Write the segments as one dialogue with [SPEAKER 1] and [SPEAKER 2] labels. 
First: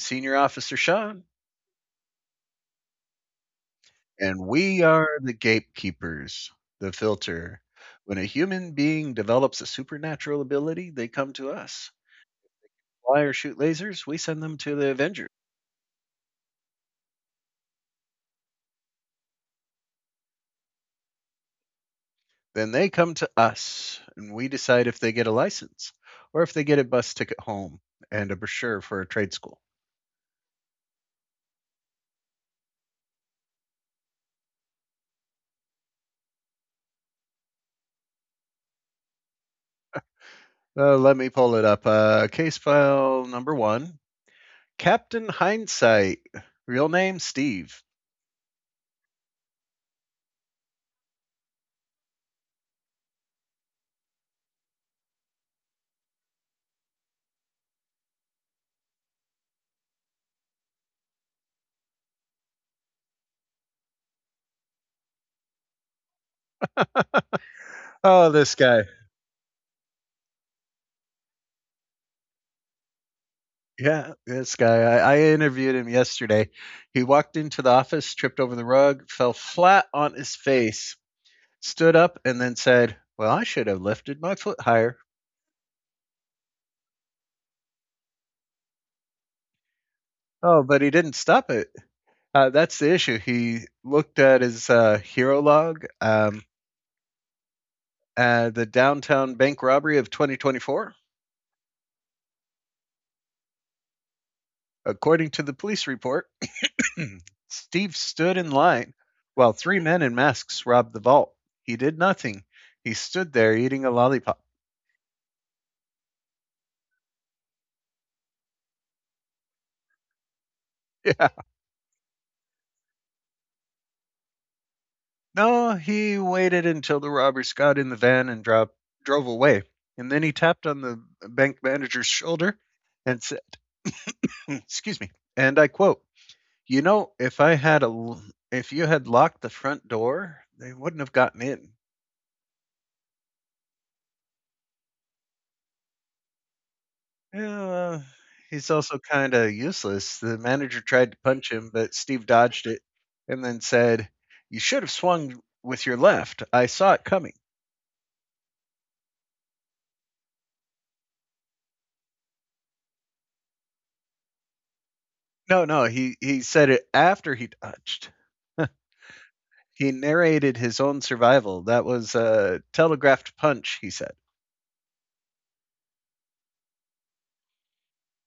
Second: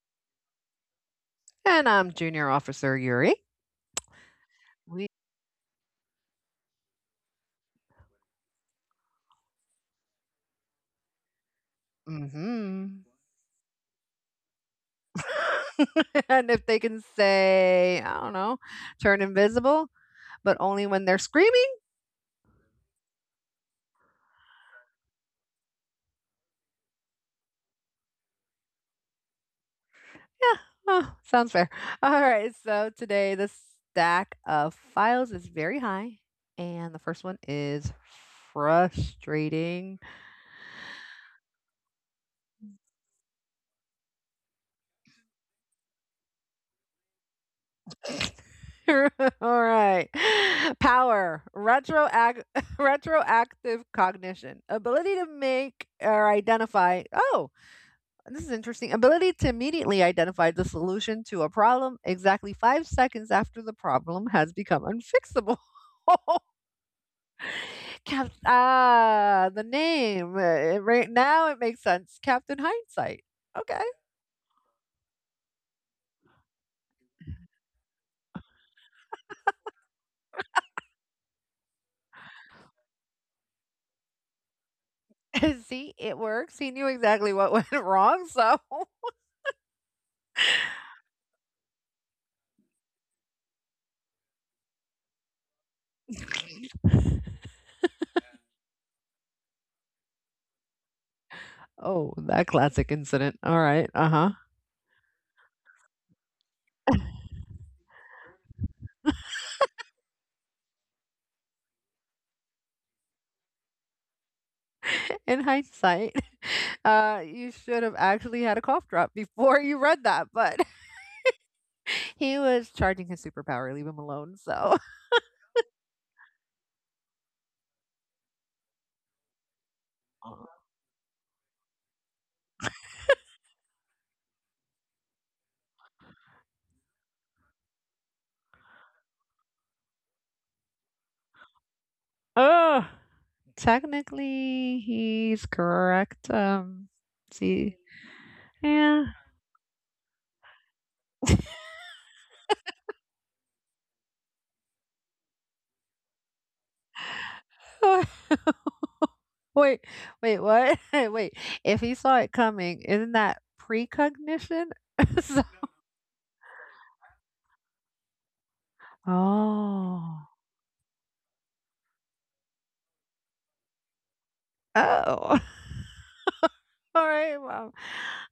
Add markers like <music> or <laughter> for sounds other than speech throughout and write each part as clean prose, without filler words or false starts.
[SPEAKER 1] Senior Officer Sean,
[SPEAKER 2] And I'm Junior Officer Yuri.
[SPEAKER 1] and we
[SPEAKER 2] We
[SPEAKER 1] are the gatekeepers, the filter. When a human being develops a supernatural ability, they come to us.
[SPEAKER 2] mhm.
[SPEAKER 1] Fly or shoot lasers, we send them to the Avengers.
[SPEAKER 2] <laughs> And if they can say, I don't know, turn invisible, but only when they're screaming.
[SPEAKER 1] Then they come to us, and we decide if they get a license or if they get a bus ticket home and a brochure for a trade school.
[SPEAKER 2] Yeah. Oh, sounds fair. <laughs> All right. So today the stack of files is very high. And the first one is frustrating.
[SPEAKER 1] Let me pull it up. Case file number one, Captain Hindsight, real name Steve.
[SPEAKER 2] <laughs> All right. Power, <laughs> retroactive cognition, ability to make or identify, oh, this is interesting. Ability to immediately identify the solution to a problem exactly 5 seconds after the problem has become unfixable. <laughs>
[SPEAKER 1] Oh, this guy.
[SPEAKER 2] The name. Right now it makes sense. Captain Hindsight. Okay.
[SPEAKER 1] Yeah, this guy. I interviewed him yesterday. He walked into the office, tripped over the rug, fell flat on his face, stood up, and then said, "Well, I should have lifted my foot higher."
[SPEAKER 2] <laughs> See, it works. He knew exactly what went <laughs> wrong. So,
[SPEAKER 1] Oh, but he didn't stop it. That's the issue. He looked at his hero log,
[SPEAKER 2] <laughs>
[SPEAKER 1] the downtown bank robbery of 2024.
[SPEAKER 2] oh, that classic incident. All right. Uh huh.
[SPEAKER 1] According to the police report, <clears throat> Steve stood in line while three men in masks robbed the vault. He did nothing. He stood there eating a lollipop.
[SPEAKER 2] <laughs> In hindsight, <laughs> you should have actually had a cough drop before you read that, but
[SPEAKER 1] <laughs> Yeah.
[SPEAKER 2] he was charging his superpower, leave him alone, so <laughs>
[SPEAKER 1] No, he waited until the robbers got in the van and drove away. And then he
[SPEAKER 2] Oh.
[SPEAKER 1] tapped on the bank manager's shoulder and said, "Hmm, excuse me." And I quote, "You know, if you had locked the front door, they wouldn't have gotten in."
[SPEAKER 2] Technically, he's correct,
[SPEAKER 1] Yeah,
[SPEAKER 2] see,
[SPEAKER 1] well, he's also
[SPEAKER 2] yeah.
[SPEAKER 1] kinda useless. The manager tried to punch him, but Steve dodged it and then said, "You should have swung with your left. I saw it coming."
[SPEAKER 2] <laughs> Wait, wait, what? <laughs> Wait, if he saw it coming, isn't that precognition? <laughs> So
[SPEAKER 1] No, no, he said it after he dodged. <laughs> He
[SPEAKER 2] Oh.
[SPEAKER 1] narrated his own survival. "That was a telegraphed punch," he said.
[SPEAKER 2] Oh, <laughs> alright, well,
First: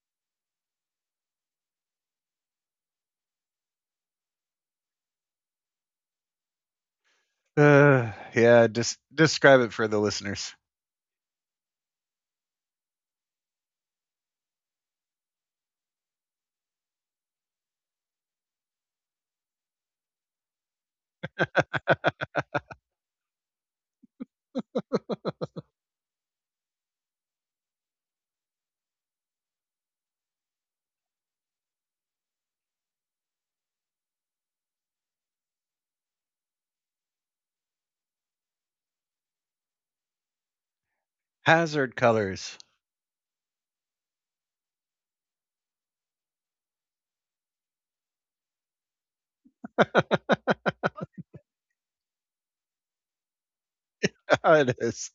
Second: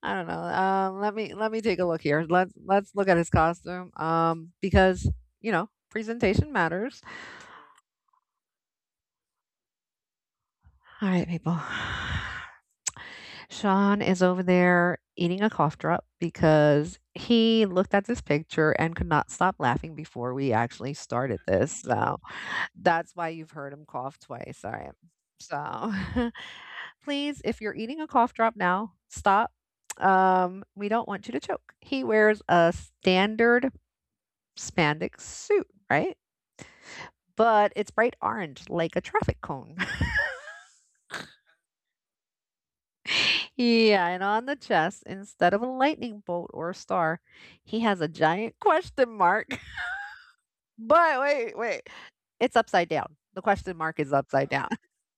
[SPEAKER 2] I don't know, let me take a look here, let's look at his costume, because, you know, presentation matters.
[SPEAKER 1] Uh, yeah, des Describe it for the listeners.
[SPEAKER 2] Alright, people. <sighs> Sean is over there eating a cough drop because he looked at this picture and could not stop laughing before we actually started this. So that's why you've heard him cough twice. All right. So <laughs> please, if you're eating a cough drop now, stop. We don't want you to choke. He wears a standard spandex suit, right? But it's bright orange like a traffic cone. <laughs>
[SPEAKER 1] Hazard colors.
[SPEAKER 2] Yeah, and on the chest, instead of a lightning bolt or a star, he has a giant question mark. <laughs> But wait, wait. It's upside down. The question mark is
[SPEAKER 1] <laughs>
[SPEAKER 2] upside down.
[SPEAKER 1] It is.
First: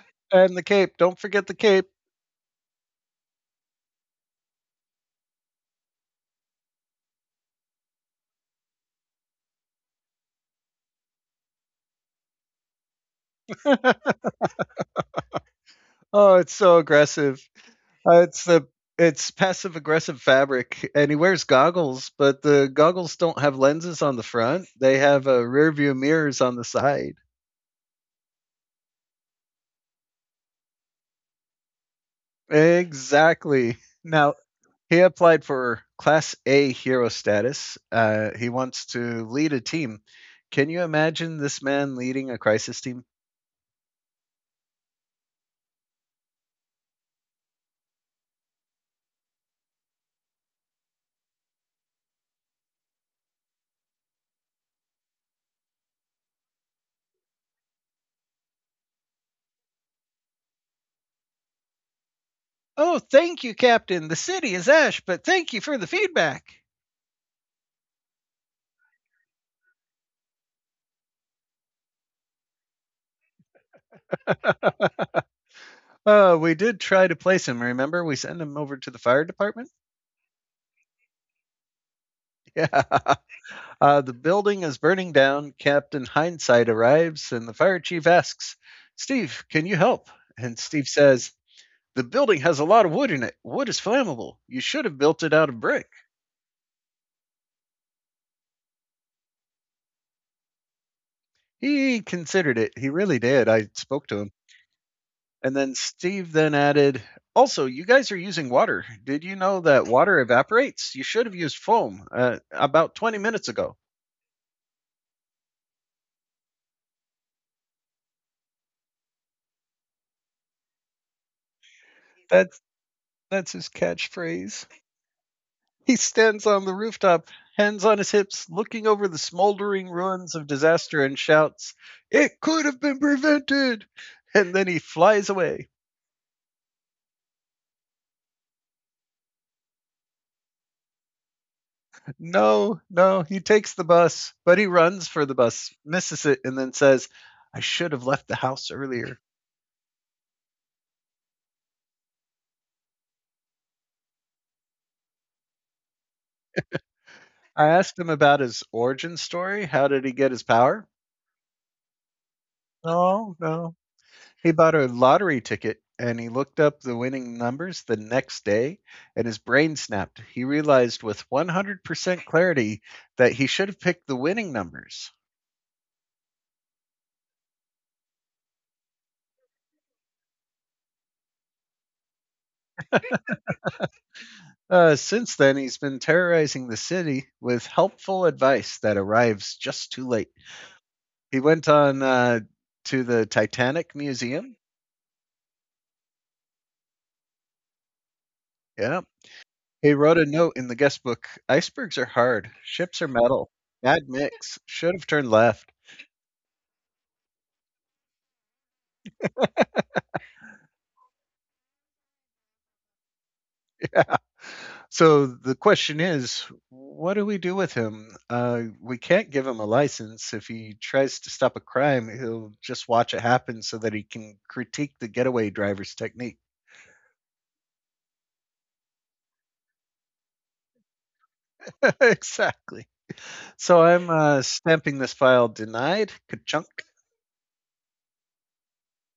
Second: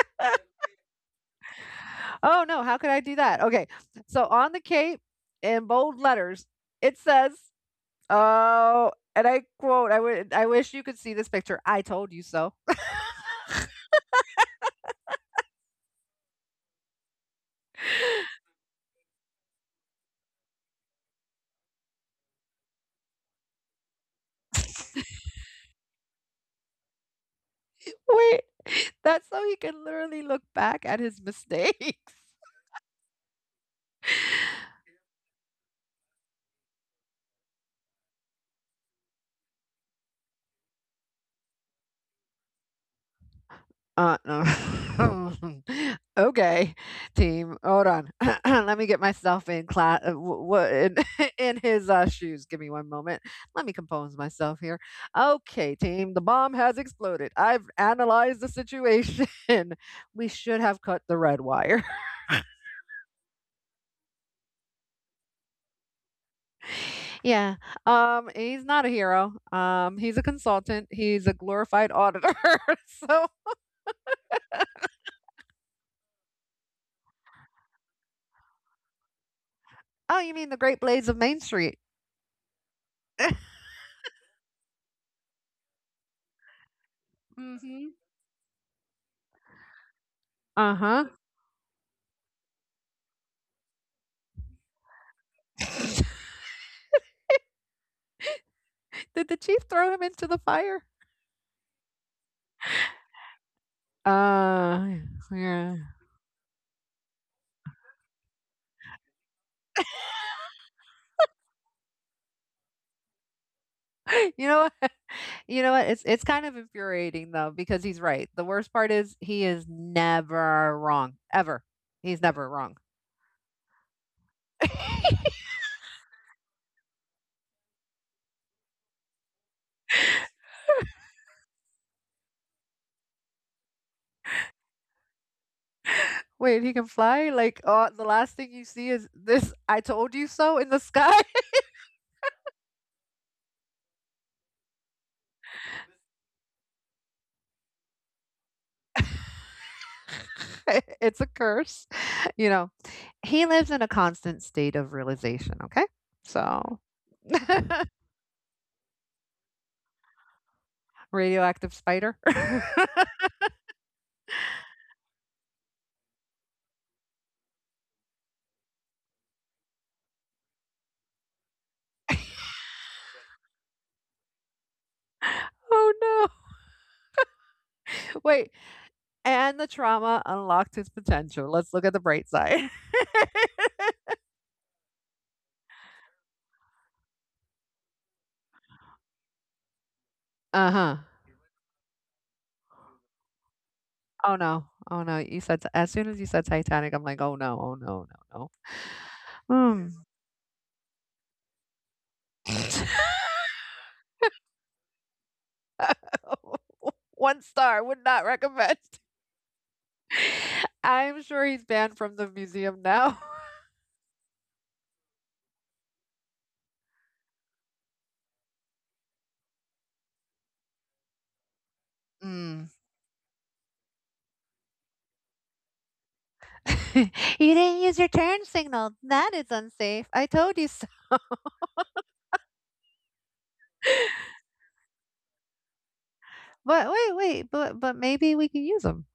[SPEAKER 2] <laughs>
[SPEAKER 1] And the cape. Don't forget the cape.
[SPEAKER 2] Oh no, how could I do that? Okay. So on the cape in bold letters, it says, oh, and I quote, I wish you could see this picture. I told you so.
[SPEAKER 1] <laughs> Oh, it's so aggressive. It's the it's passive aggressive fabric, and he wears goggles, but the goggles don't have lenses on the front. They have rear view mirrors on the side.
[SPEAKER 2] <laughs> Wait. <laughs> That's so he can literally look back at his mistakes.
[SPEAKER 1] Exactly. Now he applied for Class A hero status. He wants to lead a team. Can you imagine this man leading a crisis team?
[SPEAKER 2] No. <laughs> Okay, team. Hold on. <clears throat> Let me get myself in class. What in, <laughs> in his shoes? Give me one moment. Let me compose myself here. Okay, team. The bomb has exploded. I've analyzed the situation. <laughs> We should have cut the red wire.
[SPEAKER 1] Oh, thank you, Captain. The city is ash, but thank you for the feedback.
[SPEAKER 2] <laughs> Yeah. He's not a hero. He's a consultant. He's a glorified auditor. <laughs> so.
[SPEAKER 1] We did try to place him. Remember, we sent him over to the fire department.
[SPEAKER 2] Oh, you mean the Great Blades of Main Street?
[SPEAKER 1] Yeah. <laughs>
[SPEAKER 2] <laughs>
[SPEAKER 1] The building is burning down. Captain Hindsight arrives, and the fire
[SPEAKER 2] Mm-hmm.
[SPEAKER 1] chief asks, "Steve, can you help?" And Steve
[SPEAKER 2] Uh
[SPEAKER 1] says, "The building has a lot of wood in it. Wood is flammable. You should have built it out of brick."
[SPEAKER 2] huh. <laughs> Did the chief throw him into the fire?
[SPEAKER 1] He considered it. He really did. I spoke to him.
[SPEAKER 2] Uh,
[SPEAKER 1] And
[SPEAKER 2] yeah.
[SPEAKER 1] then Steve then added, "Also, you guys are using water. Did you know that water
[SPEAKER 2] <laughs>
[SPEAKER 1] evaporates? You should have used foam about 20 minutes ago."
[SPEAKER 2] You know what? You know what? It's kind of infuriating though because he's right. The worst part is he is never wrong ever. He's never
[SPEAKER 1] That's,
[SPEAKER 2] wrong.
[SPEAKER 1] that's his catchphrase.
[SPEAKER 2] <laughs>
[SPEAKER 1] He stands on the rooftop, hands on his hips, looking over the smoldering ruins of disaster and shouts, "It could have been prevented!" And then he flies away.
[SPEAKER 2] Wait, he can fly? Like, the last thing you see is this "I told you so" in the sky.
[SPEAKER 1] No, no, he takes the bus, but he runs for the bus, misses it, and then says, "I should have left the house earlier."
[SPEAKER 2] <laughs> It's a curse, <laughs> you know. He lives in a constant state of realization, okay? So, <laughs>
[SPEAKER 1] I asked him about his origin story. How did he get his power?
[SPEAKER 2] radioactive spider. <laughs>
[SPEAKER 1] No, no, he bought a lottery ticket and he looked up the winning numbers the next day and his brain snapped. He realized with 100% clarity that he should have picked the winning numbers.
[SPEAKER 2] Oh, no. Wait, and the trauma unlocked his potential. Let's look at the bright side. <laughs>
[SPEAKER 1] Since then, he's been terrorizing the city with helpful advice that arrives just too late.
[SPEAKER 2] Uh-huh.
[SPEAKER 1] He went on to the Titanic
[SPEAKER 2] Oh
[SPEAKER 1] Museum.
[SPEAKER 2] no. Oh no. You said as soon as you said Titanic, I'm like, oh no, oh no, no,
[SPEAKER 1] Yeah.
[SPEAKER 2] no.
[SPEAKER 1] He wrote a note in the guest book: "Icebergs are hard,
[SPEAKER 2] Hmm.
[SPEAKER 1] ships are metal. Mad Mix should have turned left."
[SPEAKER 2] <laughs> One star would not recommend. <laughs> I'm sure he's banned from the museum now. <laughs>
[SPEAKER 1] So the question is, what do we do with him? We can't give him a license. If he tries to stop a crime, he'll
[SPEAKER 2] Mm.
[SPEAKER 1] just watch it happen so that he can critique the getaway driver's technique.
[SPEAKER 2] <laughs> You didn't use your turn signal. That is unsafe. I told you so.
[SPEAKER 1] <laughs> Exactly. So I'm stamping this file denied. Ka-chunk.
[SPEAKER 2] But wait, wait, but maybe we can use them.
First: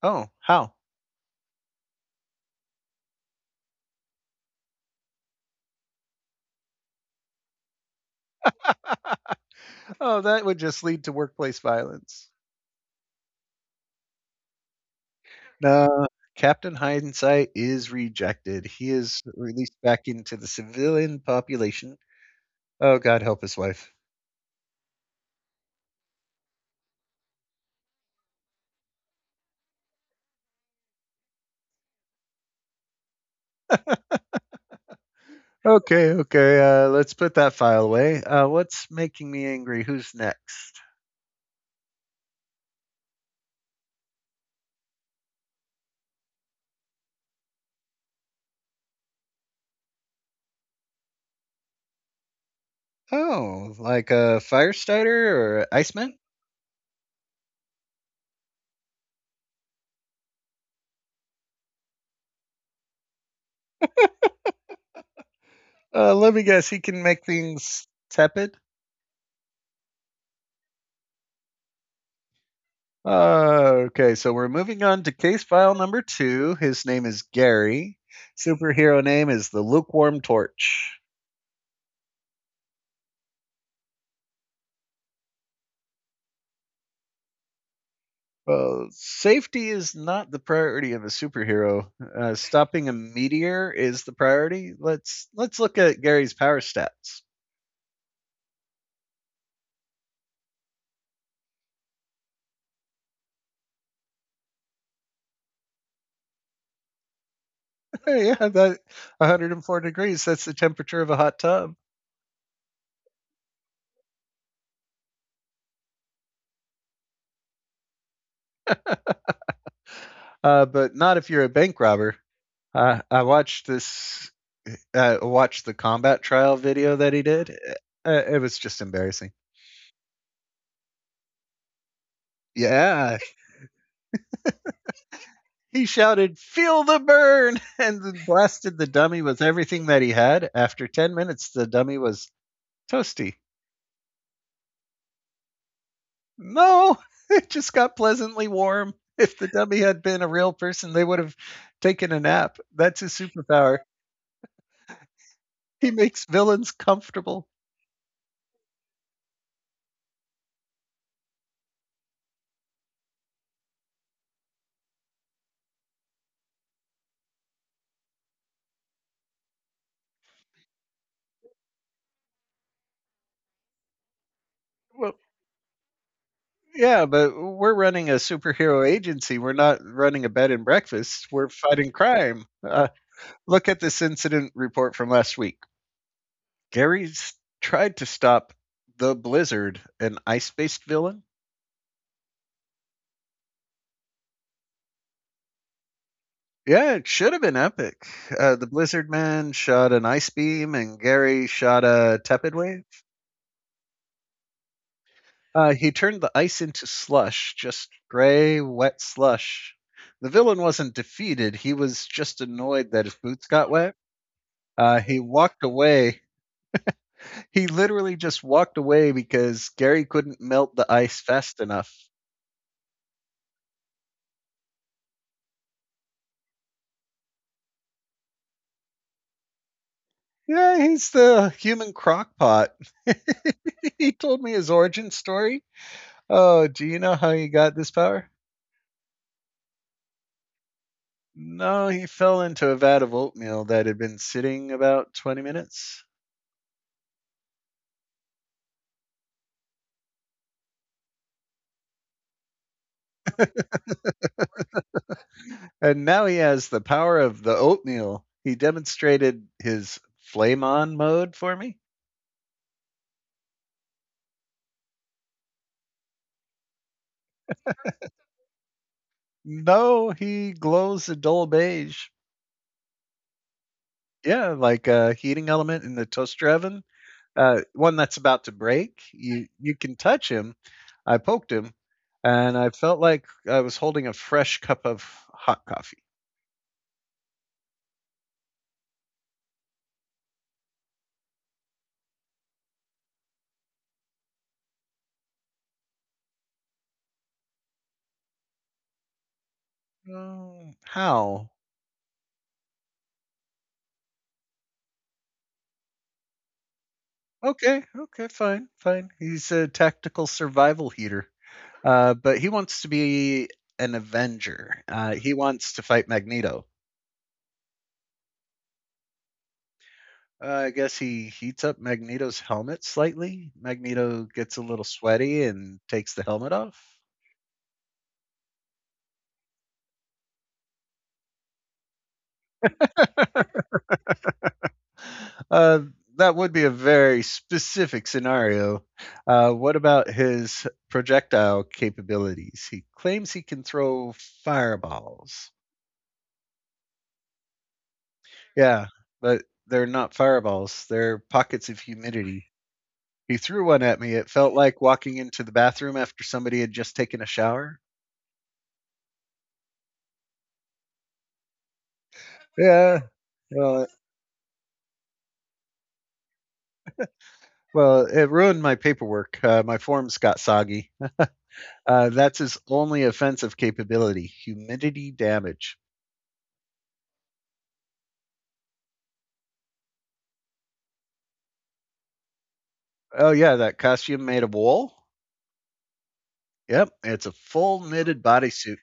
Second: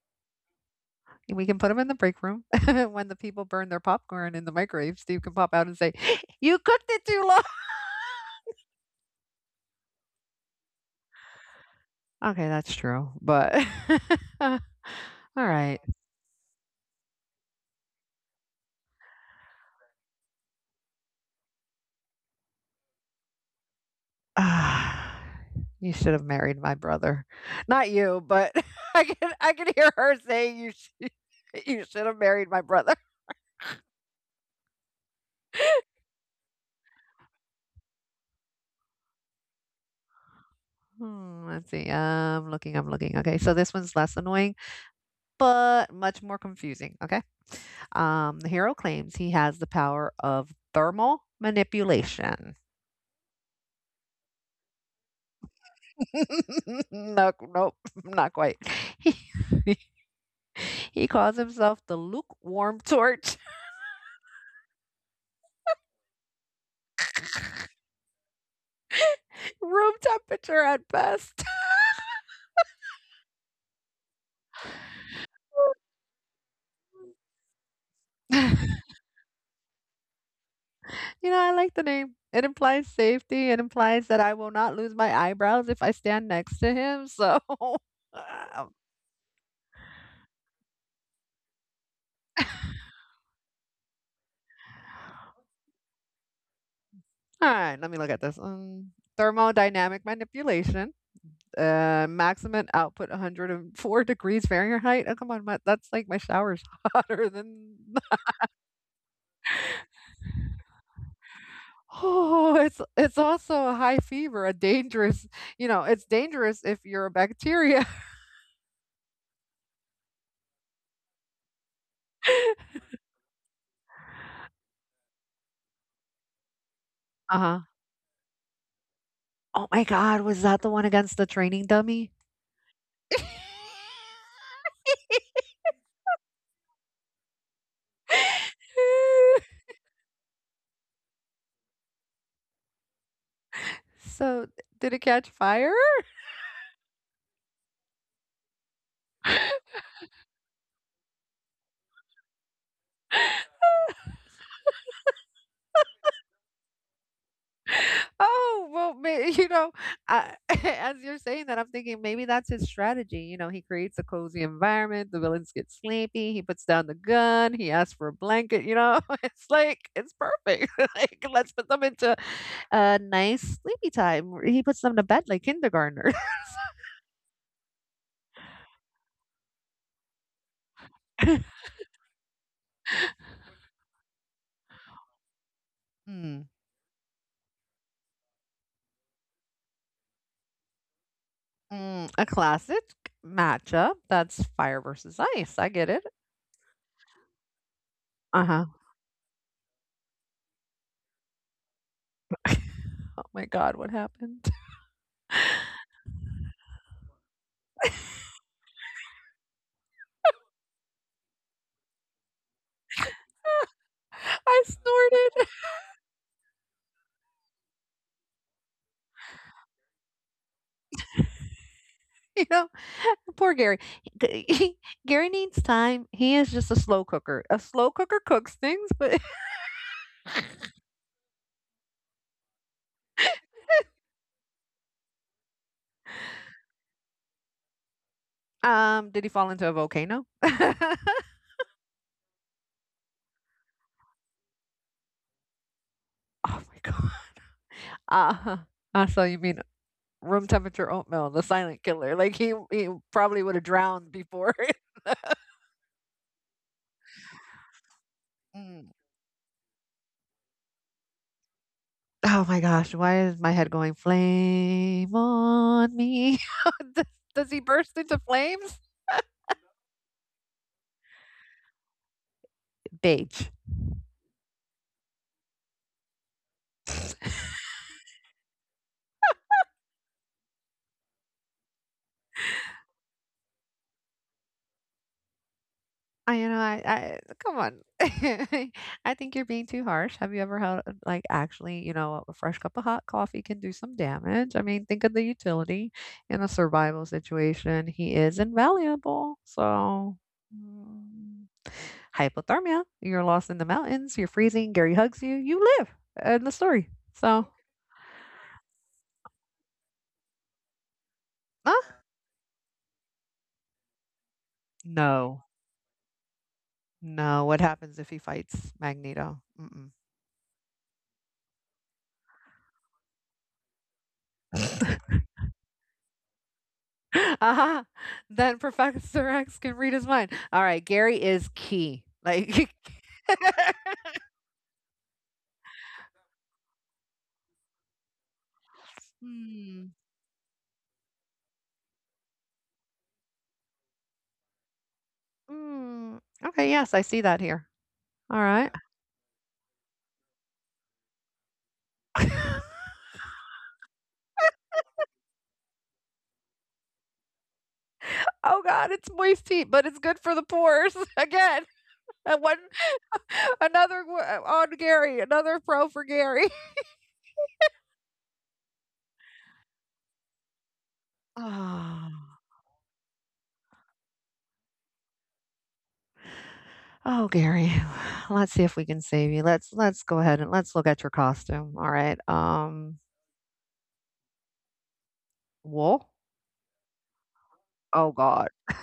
[SPEAKER 1] Oh, how?
[SPEAKER 2] We can put them in the break room. <laughs> When the people burn their popcorn in the microwave, Steve can pop out and say, <laughs> "You cooked it too long."
[SPEAKER 1] <laughs> Oh, that would just lead to workplace violence.
[SPEAKER 2] Okay, that's true, but <laughs> alright.
[SPEAKER 1] No, Captain Hindsight is rejected. He is released back into the civilian population. Oh, God help his wife.
[SPEAKER 2] <sighs> You should have married my brother. Not you, but <laughs> I can hear her saying you should <laughs> you should have married my brother.
[SPEAKER 1] Okay, okay. Let's put that file away. What's making me angry? Who's next?
[SPEAKER 2] Hmm, let's see, I'm looking, I'm looking. Okay, so this one's less annoying, but much more confusing, okay? The hero claims he has the power of thermal manipulation.
[SPEAKER 1] Oh, like a fire starter or Iceman?
[SPEAKER 2] <laughs> No, not quite. <laughs> he he calls himself the lukewarm torch,
[SPEAKER 1] Let me guess. He can make things tepid.
[SPEAKER 2] <laughs> room temperature at best.
[SPEAKER 1] Okay, so we're moving on to case file
[SPEAKER 2] <laughs>
[SPEAKER 1] number two. His name is Gary.
[SPEAKER 2] You
[SPEAKER 1] Superhero name is the Lukewarm Torch.
[SPEAKER 2] know, I like the name. It implies safety. It implies that I will not lose my eyebrows if I stand next to him. So, <laughs>
[SPEAKER 1] Well, safety is not the priority of a superhero. Stopping a meteor is the priority. Let's look at Gary's power stats.
[SPEAKER 2] all right, let me look at this. Thermodynamic manipulation. Maximum output 104 degrees Fahrenheit. Oh, come on, my, that's like my shower's <laughs> hotter than
[SPEAKER 1] Hey, yeah, that 104 degrees. That's the temperature of a hot tub.
[SPEAKER 2] Oh, it's also a high fever, a dangerous you know, it's dangerous if you're a bacteria.
[SPEAKER 1] But not if you're a bank robber.
[SPEAKER 2] <laughs>
[SPEAKER 1] I watched this. Watched the combat trial video that he did.
[SPEAKER 2] Uh-huh.
[SPEAKER 1] It was just embarrassing.
[SPEAKER 2] Oh my god, was that the one against the training dummy?
[SPEAKER 1] Yeah,
[SPEAKER 2] <laughs>
[SPEAKER 1] he shouted, "Feel the burn!" <laughs> and then blasted the dummy with everything that he had. After 10 minutes, the dummy was toasty.
[SPEAKER 2] So, did it catch fire?
[SPEAKER 1] No, <laughs> it just got pleasantly warm. If the dummy had been a real person, they would have taken a nap. That's his
[SPEAKER 2] <laughs>
[SPEAKER 1] superpower. He makes villains comfortable.
[SPEAKER 2] Oh, well, may <laughs> you know, I <laughs> as you're saying that, I'm thinking maybe that's his strategy. You know, he creates a cozy environment, the villains get sleepy, he puts down the gun, he asks for a blanket, you know? <laughs> It's like, it's perfect. <laughs> Like, let's put them into a nice sleepy time. He puts them to
[SPEAKER 1] Well,
[SPEAKER 2] bed like kindergartners.
[SPEAKER 1] yeah, but we're running a superhero agency. We're not running a bed and breakfast. We're
[SPEAKER 2] <laughs>
[SPEAKER 1] fighting crime. Look at this incident report from last week.
[SPEAKER 2] Mm,
[SPEAKER 1] Gary's tried to stop the Blizzard, an ice based villain.
[SPEAKER 2] mm, a classic matchup. That's fire versus ice. I get it.
[SPEAKER 1] Yeah, it should have been epic.
[SPEAKER 2] Uh huh.
[SPEAKER 1] The Blizzard Man shot an ice beam, and Gary shot a tepid wave.
[SPEAKER 2] Oh my God, what happened?
[SPEAKER 1] He turned the ice into slush, just
[SPEAKER 2] <laughs>
[SPEAKER 1] gray, wet slush. The villain wasn't defeated, he was just annoyed that his boots got wet.
[SPEAKER 2] I
[SPEAKER 1] He
[SPEAKER 2] snorted.
[SPEAKER 1] walked away. He literally just walked away because Gary couldn't melt the ice fast enough.
[SPEAKER 2] <laughs> You know, <laughs> poor Gary. G- he- Gary needs time. He is just a slow cooker. A slow cooker cooks things, but
[SPEAKER 1] Yeah, he's the human crockpot. <laughs> He told me his origin story. Oh, do you know how he got this power?
[SPEAKER 2] <laughs> did he fall into a volcano? <laughs> Oh
[SPEAKER 1] No, he fell into a vat of oatmeal that had been sitting about 20 minutes.
[SPEAKER 2] my god. Uh, I saw you mean room temperature oatmeal, the silent killer. Like he probably would have drowned before. <laughs>
[SPEAKER 1] And now he has the power of the oatmeal. He
[SPEAKER 2] Mm.
[SPEAKER 1] demonstrated his flame on mode for me.
[SPEAKER 2] Oh my gosh, why is my head going flame on me? <laughs> does, does he burst into flames?
[SPEAKER 1] No, he glows a dull beige.
[SPEAKER 2] Beige.
[SPEAKER 1] Yeah, like a heating element in the toaster oven. One that's about to break. You can touch him. I poked him, and I felt like I was holding a fresh cup of hot coffee.
[SPEAKER 2] I you know, I Come on. <laughs> I think you're being too harsh. Have you ever had, like, actually, you know, a fresh cup of hot coffee can do some damage. I mean, think of the utility in a survival situation. He is invaluable. So,
[SPEAKER 1] Mm,
[SPEAKER 2] mm,
[SPEAKER 1] how?
[SPEAKER 2] hypothermia, you're lost in the mountains, you're freezing, Gary hugs you, you live. End the story. So,
[SPEAKER 1] Okay, okay, fine, fine. He's a tactical survival heater.
[SPEAKER 2] uh,
[SPEAKER 1] But he wants to be an Avenger. He
[SPEAKER 2] no,
[SPEAKER 1] wants to fight Magneto.
[SPEAKER 2] no. What happens if he fights Magneto? Mm-mm.
[SPEAKER 1] I guess he heats up Magneto's helmet slightly. Magneto gets a little
[SPEAKER 2] <laughs>
[SPEAKER 1] sweaty and takes the helmet off.
[SPEAKER 2] Aha. Then Professor X can read his mind. All right, Gary is key. Like,
[SPEAKER 1] Uh, that would be a very specific scenario.
[SPEAKER 2] <laughs>
[SPEAKER 1] What
[SPEAKER 2] hmm.
[SPEAKER 1] about his projectile capabilities? He claims he can throw fireballs.
[SPEAKER 2] Hmm. Okay, yes, I see that here. All right.
[SPEAKER 1] Yeah, but they're not fireballs, they're pockets of
[SPEAKER 2] <laughs> Oh
[SPEAKER 1] humidity. He threw one at me. It felt like walking into the bathroom after somebody had just taken a shower.
[SPEAKER 2] God, it's moist heat, but it's good for the pores. <laughs> Again, and one
[SPEAKER 1] Yeah.
[SPEAKER 2] <laughs>
[SPEAKER 1] Well,
[SPEAKER 2] another on Gary, another pro for Gary. <laughs>
[SPEAKER 1] well, it ruined my paperwork. My forms got soggy.
[SPEAKER 2] Oh,
[SPEAKER 1] That's his only offensive capability: humidity damage.
[SPEAKER 2] oh, Gary. <sighs> Let's see if we can save you. Let's go ahead and let's look at your costume. All right.
[SPEAKER 1] Oh yeah, that costume made of wool.
[SPEAKER 2] Wool.
[SPEAKER 1] Yep, it's a full
[SPEAKER 2] Oh
[SPEAKER 1] knitted
[SPEAKER 2] God.
[SPEAKER 1] bodysuit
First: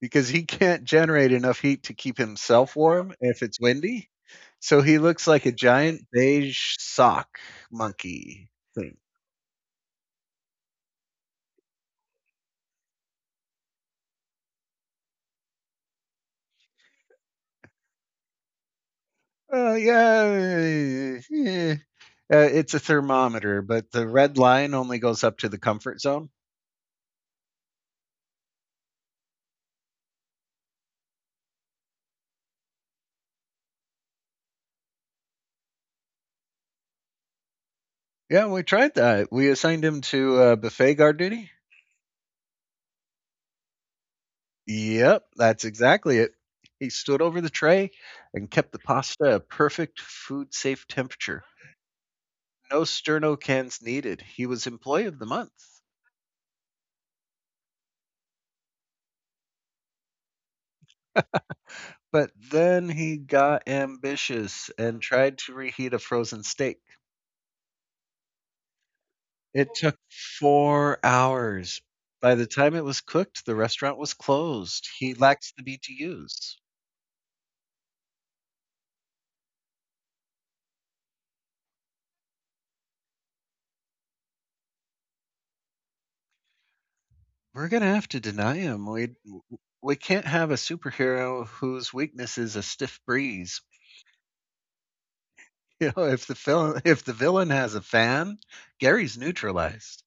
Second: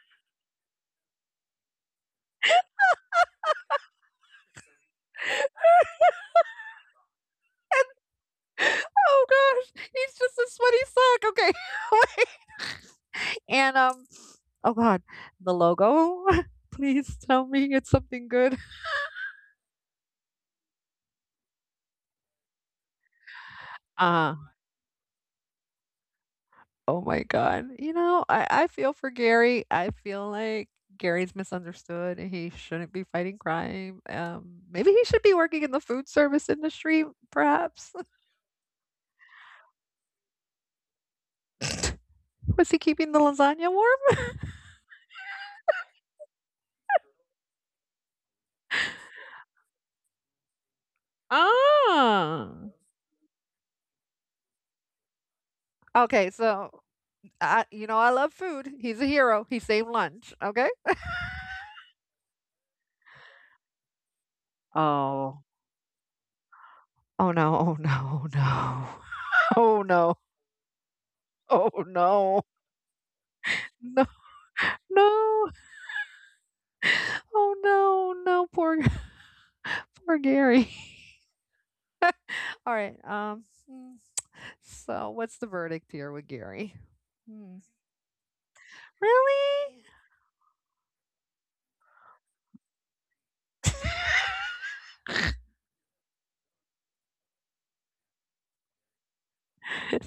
[SPEAKER 1] because he can't generate enough heat to keep himself warm if it's windy. So he looks like a
[SPEAKER 2] <laughs>
[SPEAKER 1] giant beige sock monkey.
[SPEAKER 2] Oh gosh, he's just a sweaty sock. Okay. <laughs> And oh god, the logo. <laughs> Please tell me it's something good.
[SPEAKER 1] Yeah, eh, it's a thermometer, but the
[SPEAKER 2] Uh,
[SPEAKER 1] red line only goes up to the comfort zone.
[SPEAKER 2] oh my god. You know, I feel for Gary. I feel like Gary's misunderstood and he shouldn't be fighting crime. Maybe he should be working in the food service industry, perhaps.
[SPEAKER 1] Yeah, we tried that. We assigned him to buffet guard duty.
[SPEAKER 2] <laughs> Was he keeping the lasagna warm?
[SPEAKER 1] Yep, that's exactly it. He stood over the tray and kept the pasta a perfect food safe temperature.
[SPEAKER 2] Ah.
[SPEAKER 1] No sterno cans needed. He was employee of the month.
[SPEAKER 2] Okay, so you know, I love food. He's a hero. He saved lunch. Okay. <laughs>
[SPEAKER 1] But then he got ambitious and tried
[SPEAKER 2] Oh.
[SPEAKER 1] to reheat a frozen steak.
[SPEAKER 2] Oh, no. Oh, no.
[SPEAKER 1] It
[SPEAKER 2] Oh
[SPEAKER 1] took
[SPEAKER 2] no. <laughs>
[SPEAKER 1] 4
[SPEAKER 2] Oh, no.
[SPEAKER 1] hours.
[SPEAKER 2] Oh,
[SPEAKER 1] By
[SPEAKER 2] no.
[SPEAKER 1] the time it was cooked, the restaurant
[SPEAKER 2] No.
[SPEAKER 1] was closed. He
[SPEAKER 2] No.
[SPEAKER 1] lacks the B T U's.
[SPEAKER 2] Oh, no. No. Poor, <laughs> poor Gary. <laughs> All right. Mm, so, what's the verdict here with Gary? Hmm.
[SPEAKER 1] We're gonna have to deny him. We
[SPEAKER 2] Really?
[SPEAKER 1] we can't have a superhero whose weakness is a stiff breeze. <laughs>
[SPEAKER 2] <laughs>
[SPEAKER 1] You know, if the villain has a fan, Gary's neutralized.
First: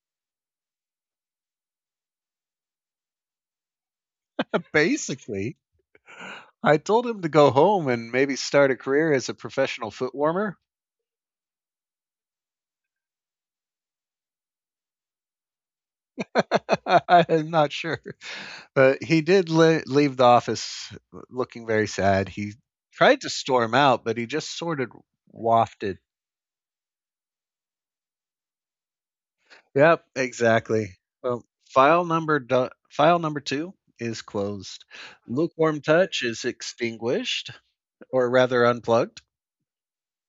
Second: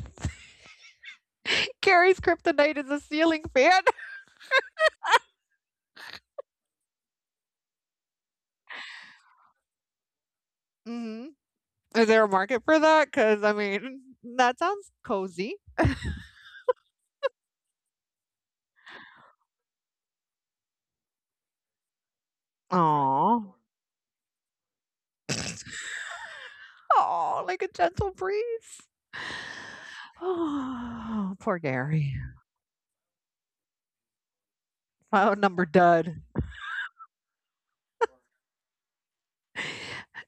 [SPEAKER 2] Gary's kryptonite is a ceiling fan.
[SPEAKER 1] <laughs> Basically, I told him to go home and maybe start a career as a professional foot warmer.
[SPEAKER 2] <laughs> Hmm. Is there a market for that? Because, I mean, that sounds cozy.
[SPEAKER 1] <laughs> I'm not sure. But he did leave the office looking very sad. He tried to
[SPEAKER 2] Aw.
[SPEAKER 1] storm out, but he just sort of wafted.
[SPEAKER 2] Oh, like a gentle breeze.
[SPEAKER 1] Yep,
[SPEAKER 2] <sighs>
[SPEAKER 1] exactly.
[SPEAKER 2] Oh,
[SPEAKER 1] Well,
[SPEAKER 2] poor Gary.
[SPEAKER 1] file number 2 is closed.
[SPEAKER 2] Phone number
[SPEAKER 1] Lukewarm
[SPEAKER 2] dud.
[SPEAKER 1] touch is extinguished or rather unplugged.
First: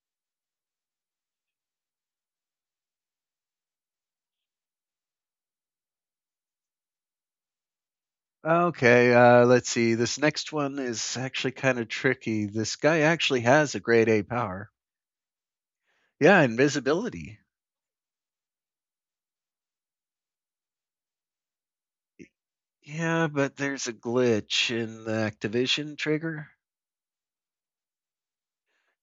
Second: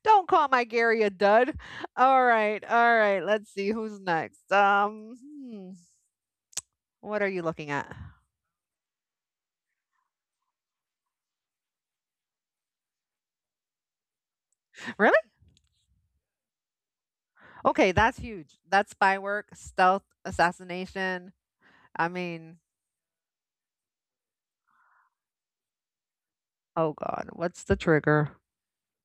[SPEAKER 2] Don't call my Gary a dud. All right, all right. Let's see who's next. Hmm, what are you looking at?
[SPEAKER 1] Okay, let's see. This next one is actually kind of tricky. This guy actually has a grade A power.
[SPEAKER 2] Really?
[SPEAKER 1] Yeah, invisibility.
[SPEAKER 2] Okay, that's huge. That's spy work, stealth, assassination. I mean,
[SPEAKER 1] Yeah, but there's a glitch in the activation trigger.
[SPEAKER 2] oh god, what's the trigger?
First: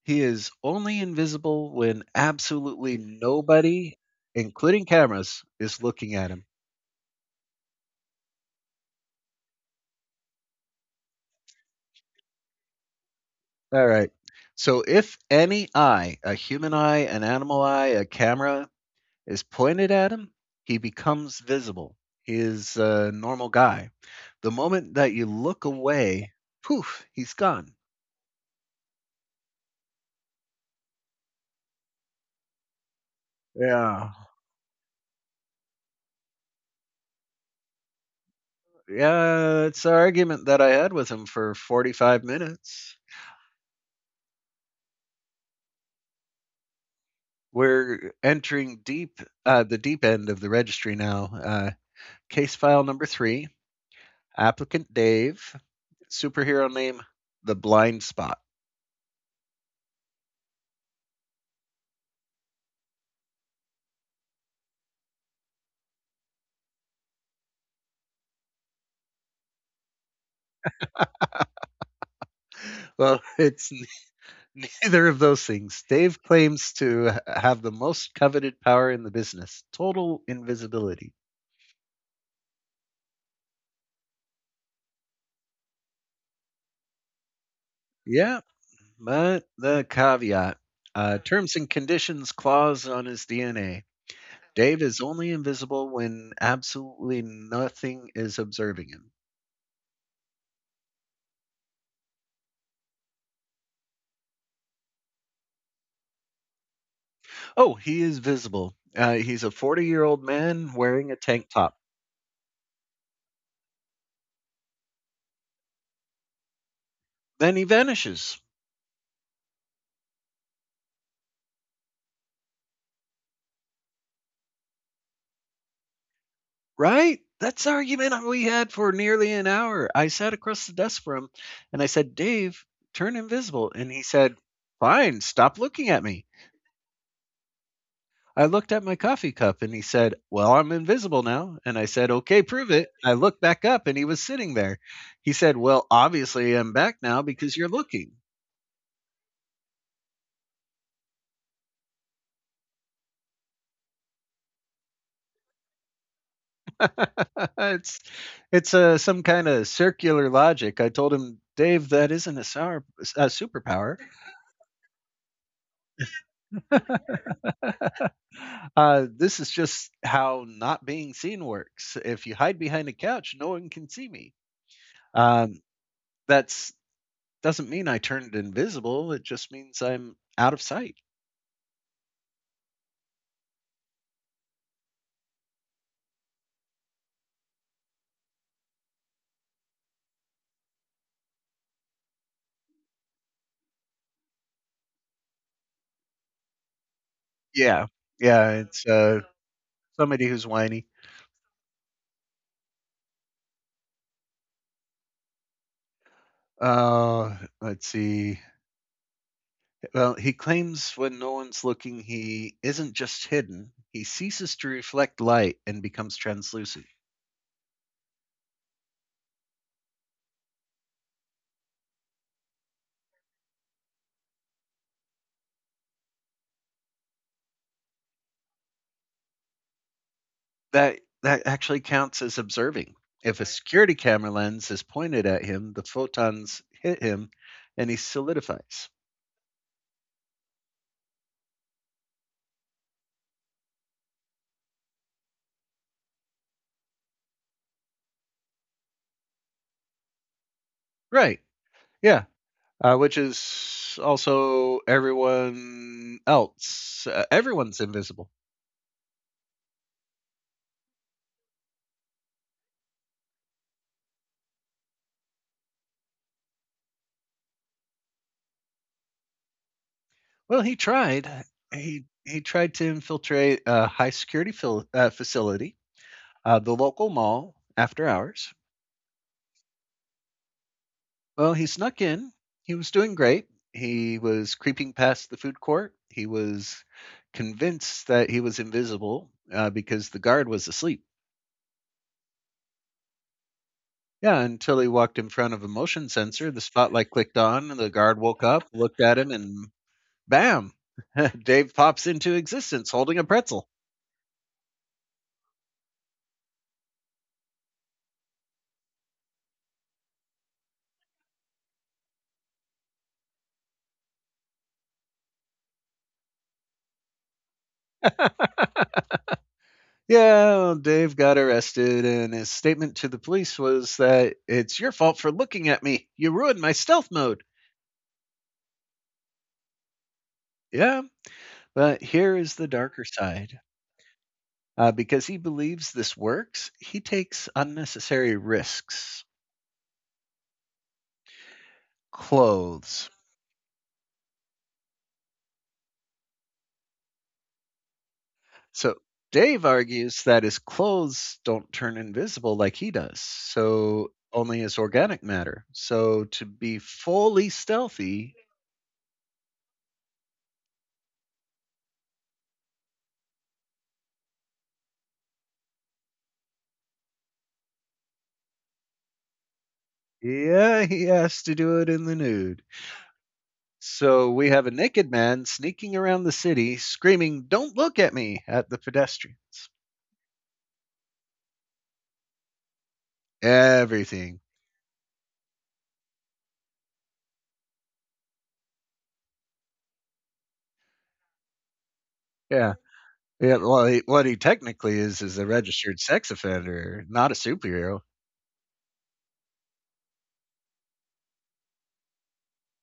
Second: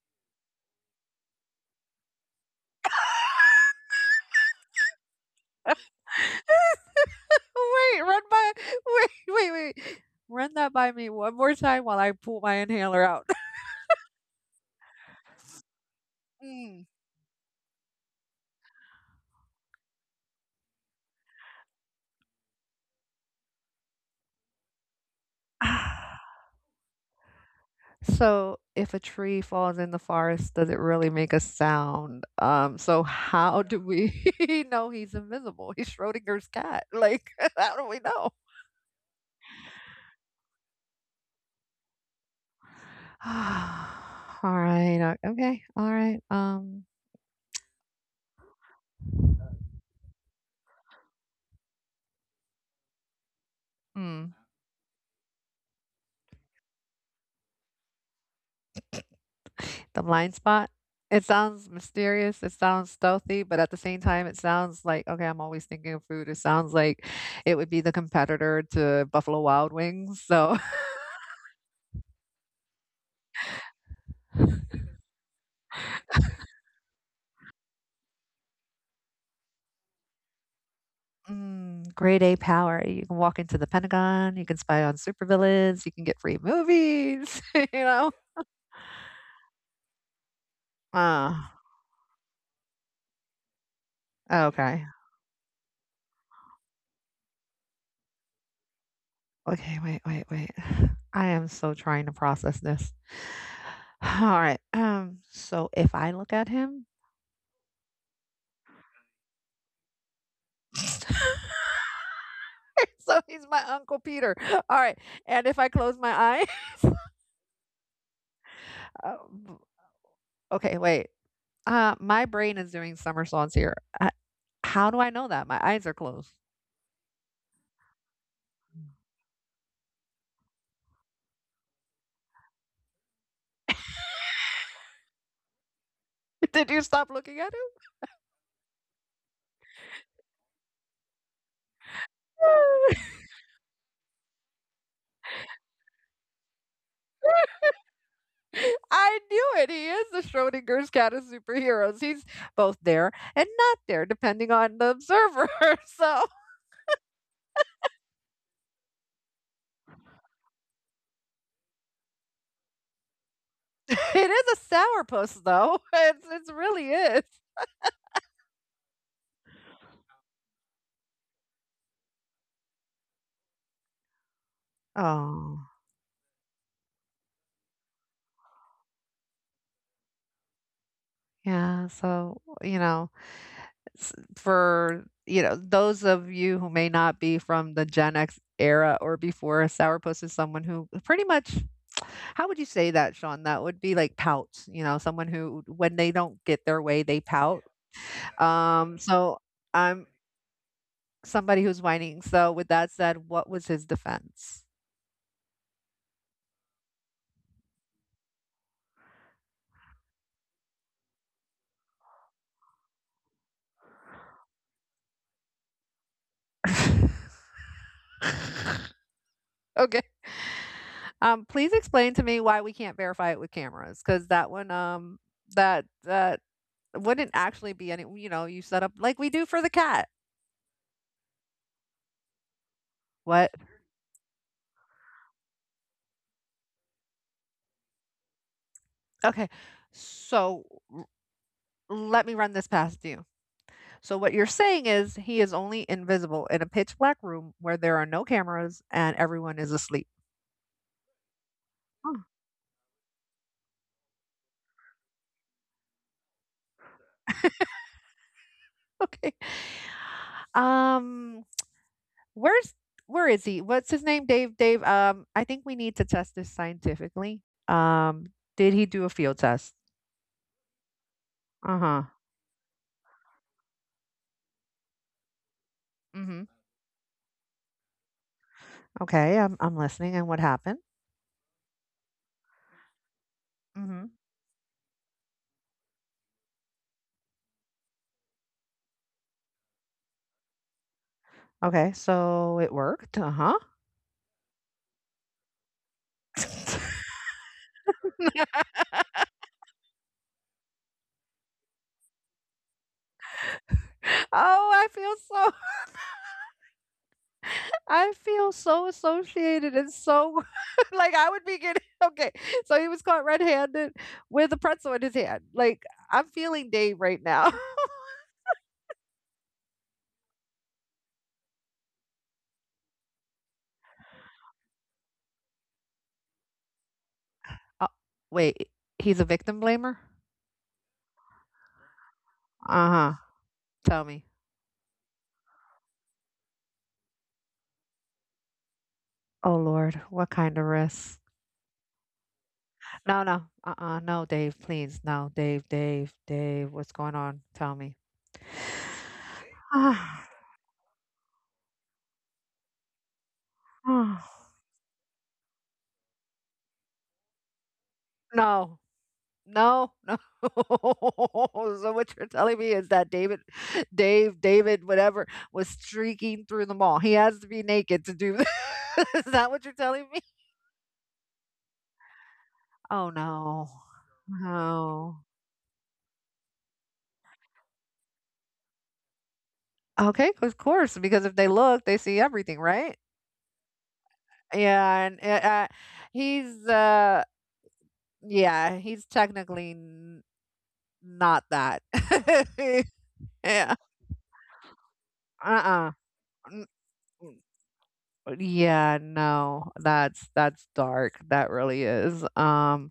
[SPEAKER 1] He is only invisible when absolutely nobody, including cameras,
[SPEAKER 2] <laughs> Wait,
[SPEAKER 1] is looking at him.
[SPEAKER 2] run by. Wait, wait, wait. Run that by me one more time while I pull my inhaler out. <laughs>
[SPEAKER 1] All right. So if any eye, a human
[SPEAKER 2] Mm.
[SPEAKER 1] eye, an animal eye, a camera, is pointed at him, he becomes visible. He is a normal guy. The moment that you look away,
[SPEAKER 2] <sighs>
[SPEAKER 1] poof, he's gone.
[SPEAKER 2] So, if a tree falls in the forest, does it really make a sound? So how do
[SPEAKER 1] Yeah.
[SPEAKER 2] we <laughs> know he's invisible? He's Schrodinger's cat. Like, <laughs> how do we know?
[SPEAKER 1] Yeah. It's an argument that I had with him for 45 minutes.
[SPEAKER 2] <sighs> All right. Okay. All right.
[SPEAKER 1] We're entering deep, the deep end of the registry now. Case file number three,
[SPEAKER 2] Hmm.
[SPEAKER 1] applicant Dave, superhero name The Blind Spot.
[SPEAKER 2] The blind spot. It sounds mysterious. It sounds stealthy, but at the same time, it sounds like, okay, I'm always thinking of food. It sounds like it would be the competitor to Buffalo Wild Wings. So <laughs>
[SPEAKER 1] Well, <laughs> it's neither of those things. Dave claims to have the most coveted power in the business total invisibility.
[SPEAKER 2] mm, grade A power. You can walk into the Pentagon, you can spy on supervillains, you can get free movies, <laughs> you know?
[SPEAKER 1] Yeah, but the caveat
[SPEAKER 2] Uh,
[SPEAKER 1] terms and conditions clause on his DNA. Dave
[SPEAKER 2] okay.
[SPEAKER 1] is only invisible when absolutely nothing is observing him.
[SPEAKER 2] Okay, wait, wait, wait. <sighs> I am so trying to process this. <sighs> All right. So if I look at him,
[SPEAKER 1] Oh, he is visible. He's a 40-year-old man wearing a
[SPEAKER 2] <laughs>
[SPEAKER 1] tank top.
[SPEAKER 2] so he's my Uncle Peter. All right. And if I close my eye,
[SPEAKER 1] Then he vanishes,
[SPEAKER 2] <laughs> uh, b- okay, wait. My brain is doing somersaults here. Uh, how do I know that? My eyes are closed.
[SPEAKER 1] right? That's the argument we had for nearly an hour. I sat across the desk from him and I said, Dave, turn invisible. And he said, Fine, stop looking at me.
[SPEAKER 2] <laughs> Did you stop looking at it?
[SPEAKER 1] I looked at my coffee cup and he said, Well, I'm invisible now. And I said, Okay, prove it. I
[SPEAKER 2] <laughs>
[SPEAKER 1] looked back up and he was sitting there. He said, Well, obviously I'm back now because you're looking.
[SPEAKER 2] I knew it. He is the Schrodinger's cat of superheroes. He's both there and not there, depending on the observer. <laughs> So
[SPEAKER 1] <laughs> it's it's some kind of circular logic. I told him, Dave, that isn't a
[SPEAKER 2] <laughs>
[SPEAKER 1] superpower.
[SPEAKER 2] it is a sourpuss, though. <laughs> It really is.
[SPEAKER 1] This is just how not being seen works. If you hide behind a couch, no one can see me. Um,
[SPEAKER 2] Oh,
[SPEAKER 1] that's doesn't mean I turned invisible. It just means I'm out of sight.
[SPEAKER 2] yeah. So for those of you who may not be from the Gen X era or before, a sourpuss is someone who pretty much. How would you say that, Sean? That would be like pouts. You know, someone who, when they don't get their way, they pout.
[SPEAKER 1] Yeah, yeah. It's
[SPEAKER 2] Um, so I'm
[SPEAKER 1] somebody who's whiny.
[SPEAKER 2] somebody who's whining. So with that said, what was his defense? <laughs>
[SPEAKER 1] Uh, let's see. Well, he claims when no one's looking, he isn't just hidden, he ceases to reflect light and becomes translucent.
[SPEAKER 2] Okay. Please explain to me why we can't verify it with cameras, because that one, that wouldn't actually be any. You know, you set up like we do for the cat.
[SPEAKER 1] That actually counts as observing. If a, right,
[SPEAKER 2] What?
[SPEAKER 1] security camera lens is pointed at him, the photons hit him and he solidifies.
[SPEAKER 2] Okay. So let me run this past you. So what you're saying is he is only invisible in a pitch black room where there are no cameras and everyone is asleep.
[SPEAKER 1] Right.
[SPEAKER 2] Oh,
[SPEAKER 1] Yeah. Which is also everyone else. Everyone's invisible.
[SPEAKER 2] okay. Um, Where's where is he? What's his name? Dave, Dave, I think we need to test this scientifically. Um, did he do a field test?
[SPEAKER 1] Well, he tried.
[SPEAKER 2] Uh-huh.
[SPEAKER 1] He tried to infiltrate a high security facility,
[SPEAKER 2] Mm-hmm.
[SPEAKER 1] the local mall after hours.
[SPEAKER 2] Okay, I'm listening. And what happened?
[SPEAKER 1] Well, he snuck in. He was doing great.
[SPEAKER 2] Mm-hmm.
[SPEAKER 1] He was creeping past the food court. He was convinced that he was invisible because the guard was asleep.
[SPEAKER 2] Okay, so it worked. Uh-huh.
[SPEAKER 1] Yeah, until he walked in front of a motion sensor. The spotlight clicked on, and the guard woke up, looked at him, and bam! <laughs> Dave pops into existence holding a pretzel.
[SPEAKER 2] <laughs> Oh, I feel so. <laughs> I feel so associated and so, <laughs> like I would be getting, <laughs> okay. So he was caught red-handed with a pretzel in his hand. Like I'm feeling Dave right now. <laughs>
[SPEAKER 1] Yeah, well, Dave got arrested, and his statement to the police was that it's your fault for looking at me. You ruined my stealth mode.
[SPEAKER 2] Uh, wait, he's a victim blamer?
[SPEAKER 1] Yeah, but here is the darker
[SPEAKER 2] Uh-huh.
[SPEAKER 1] side.
[SPEAKER 2] Tell me.
[SPEAKER 1] Because he believes this works, he takes unnecessary risks.
[SPEAKER 2] Oh Lord, what kind of risks?
[SPEAKER 1] Clothes.
[SPEAKER 2] No, no. Uh-uh. No, Dave, please. No, Dave, Dave, Dave, what's going on? Tell me. <sighs>
[SPEAKER 1] So Dave
[SPEAKER 2] Ah,
[SPEAKER 1] argues that his clothes don't turn invisible like he does, so
[SPEAKER 2] ah.
[SPEAKER 1] only his organic matter. So to be fully stealthy,
[SPEAKER 2] No. No, no. <laughs> So what you're telling me is that David, Dave, David, whatever, was streaking through the mall. He has to be naked to do this. <laughs> Is that what you're telling me?
[SPEAKER 1] yeah, he has to do it in the nude.
[SPEAKER 2] Oh no.
[SPEAKER 1] So we have a
[SPEAKER 2] No.
[SPEAKER 1] naked man sneaking around the city screaming, Don't look at me, at the pedestrians.
[SPEAKER 2] Okay, of course, because if they look, they see everything, right?
[SPEAKER 1] Everything.
[SPEAKER 2] Yeah, and he's. Yeah, he's technically not that.
[SPEAKER 1] Yeah,
[SPEAKER 2] <laughs>
[SPEAKER 1] yeah,
[SPEAKER 2] Yeah.
[SPEAKER 1] well, he what he technically is a
[SPEAKER 2] Uh-uh.
[SPEAKER 1] registered sex
[SPEAKER 2] Mm,
[SPEAKER 1] offender,
[SPEAKER 2] mm.
[SPEAKER 1] not a superhero.
[SPEAKER 2] Yeah, no. That's dark. That really is. Um,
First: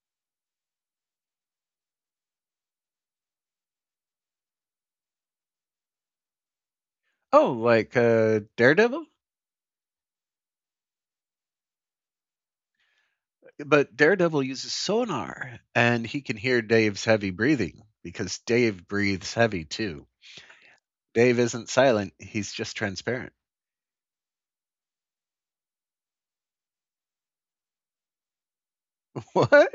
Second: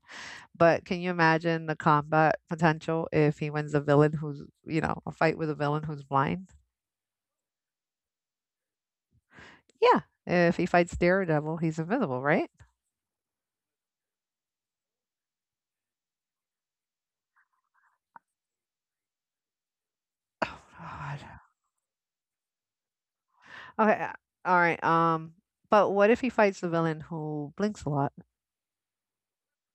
[SPEAKER 2] but can you imagine the combat potential if he wins a villain who's, a fight with a villain who's blind?
[SPEAKER 1] Oh, like, Daredevil?
[SPEAKER 2] Yeah. If he fights Daredevil, he's invisible, right?
[SPEAKER 1] But Daredevil uses sonar, and he can hear Dave's heavy breathing because Dave breathes heavy, too.
[SPEAKER 2] Oh God.
[SPEAKER 1] Dave isn't silent, he's just transparent.
[SPEAKER 2] Okay. All right. But what if he fights the villain who blinks a lot?
[SPEAKER 1] <laughs> What?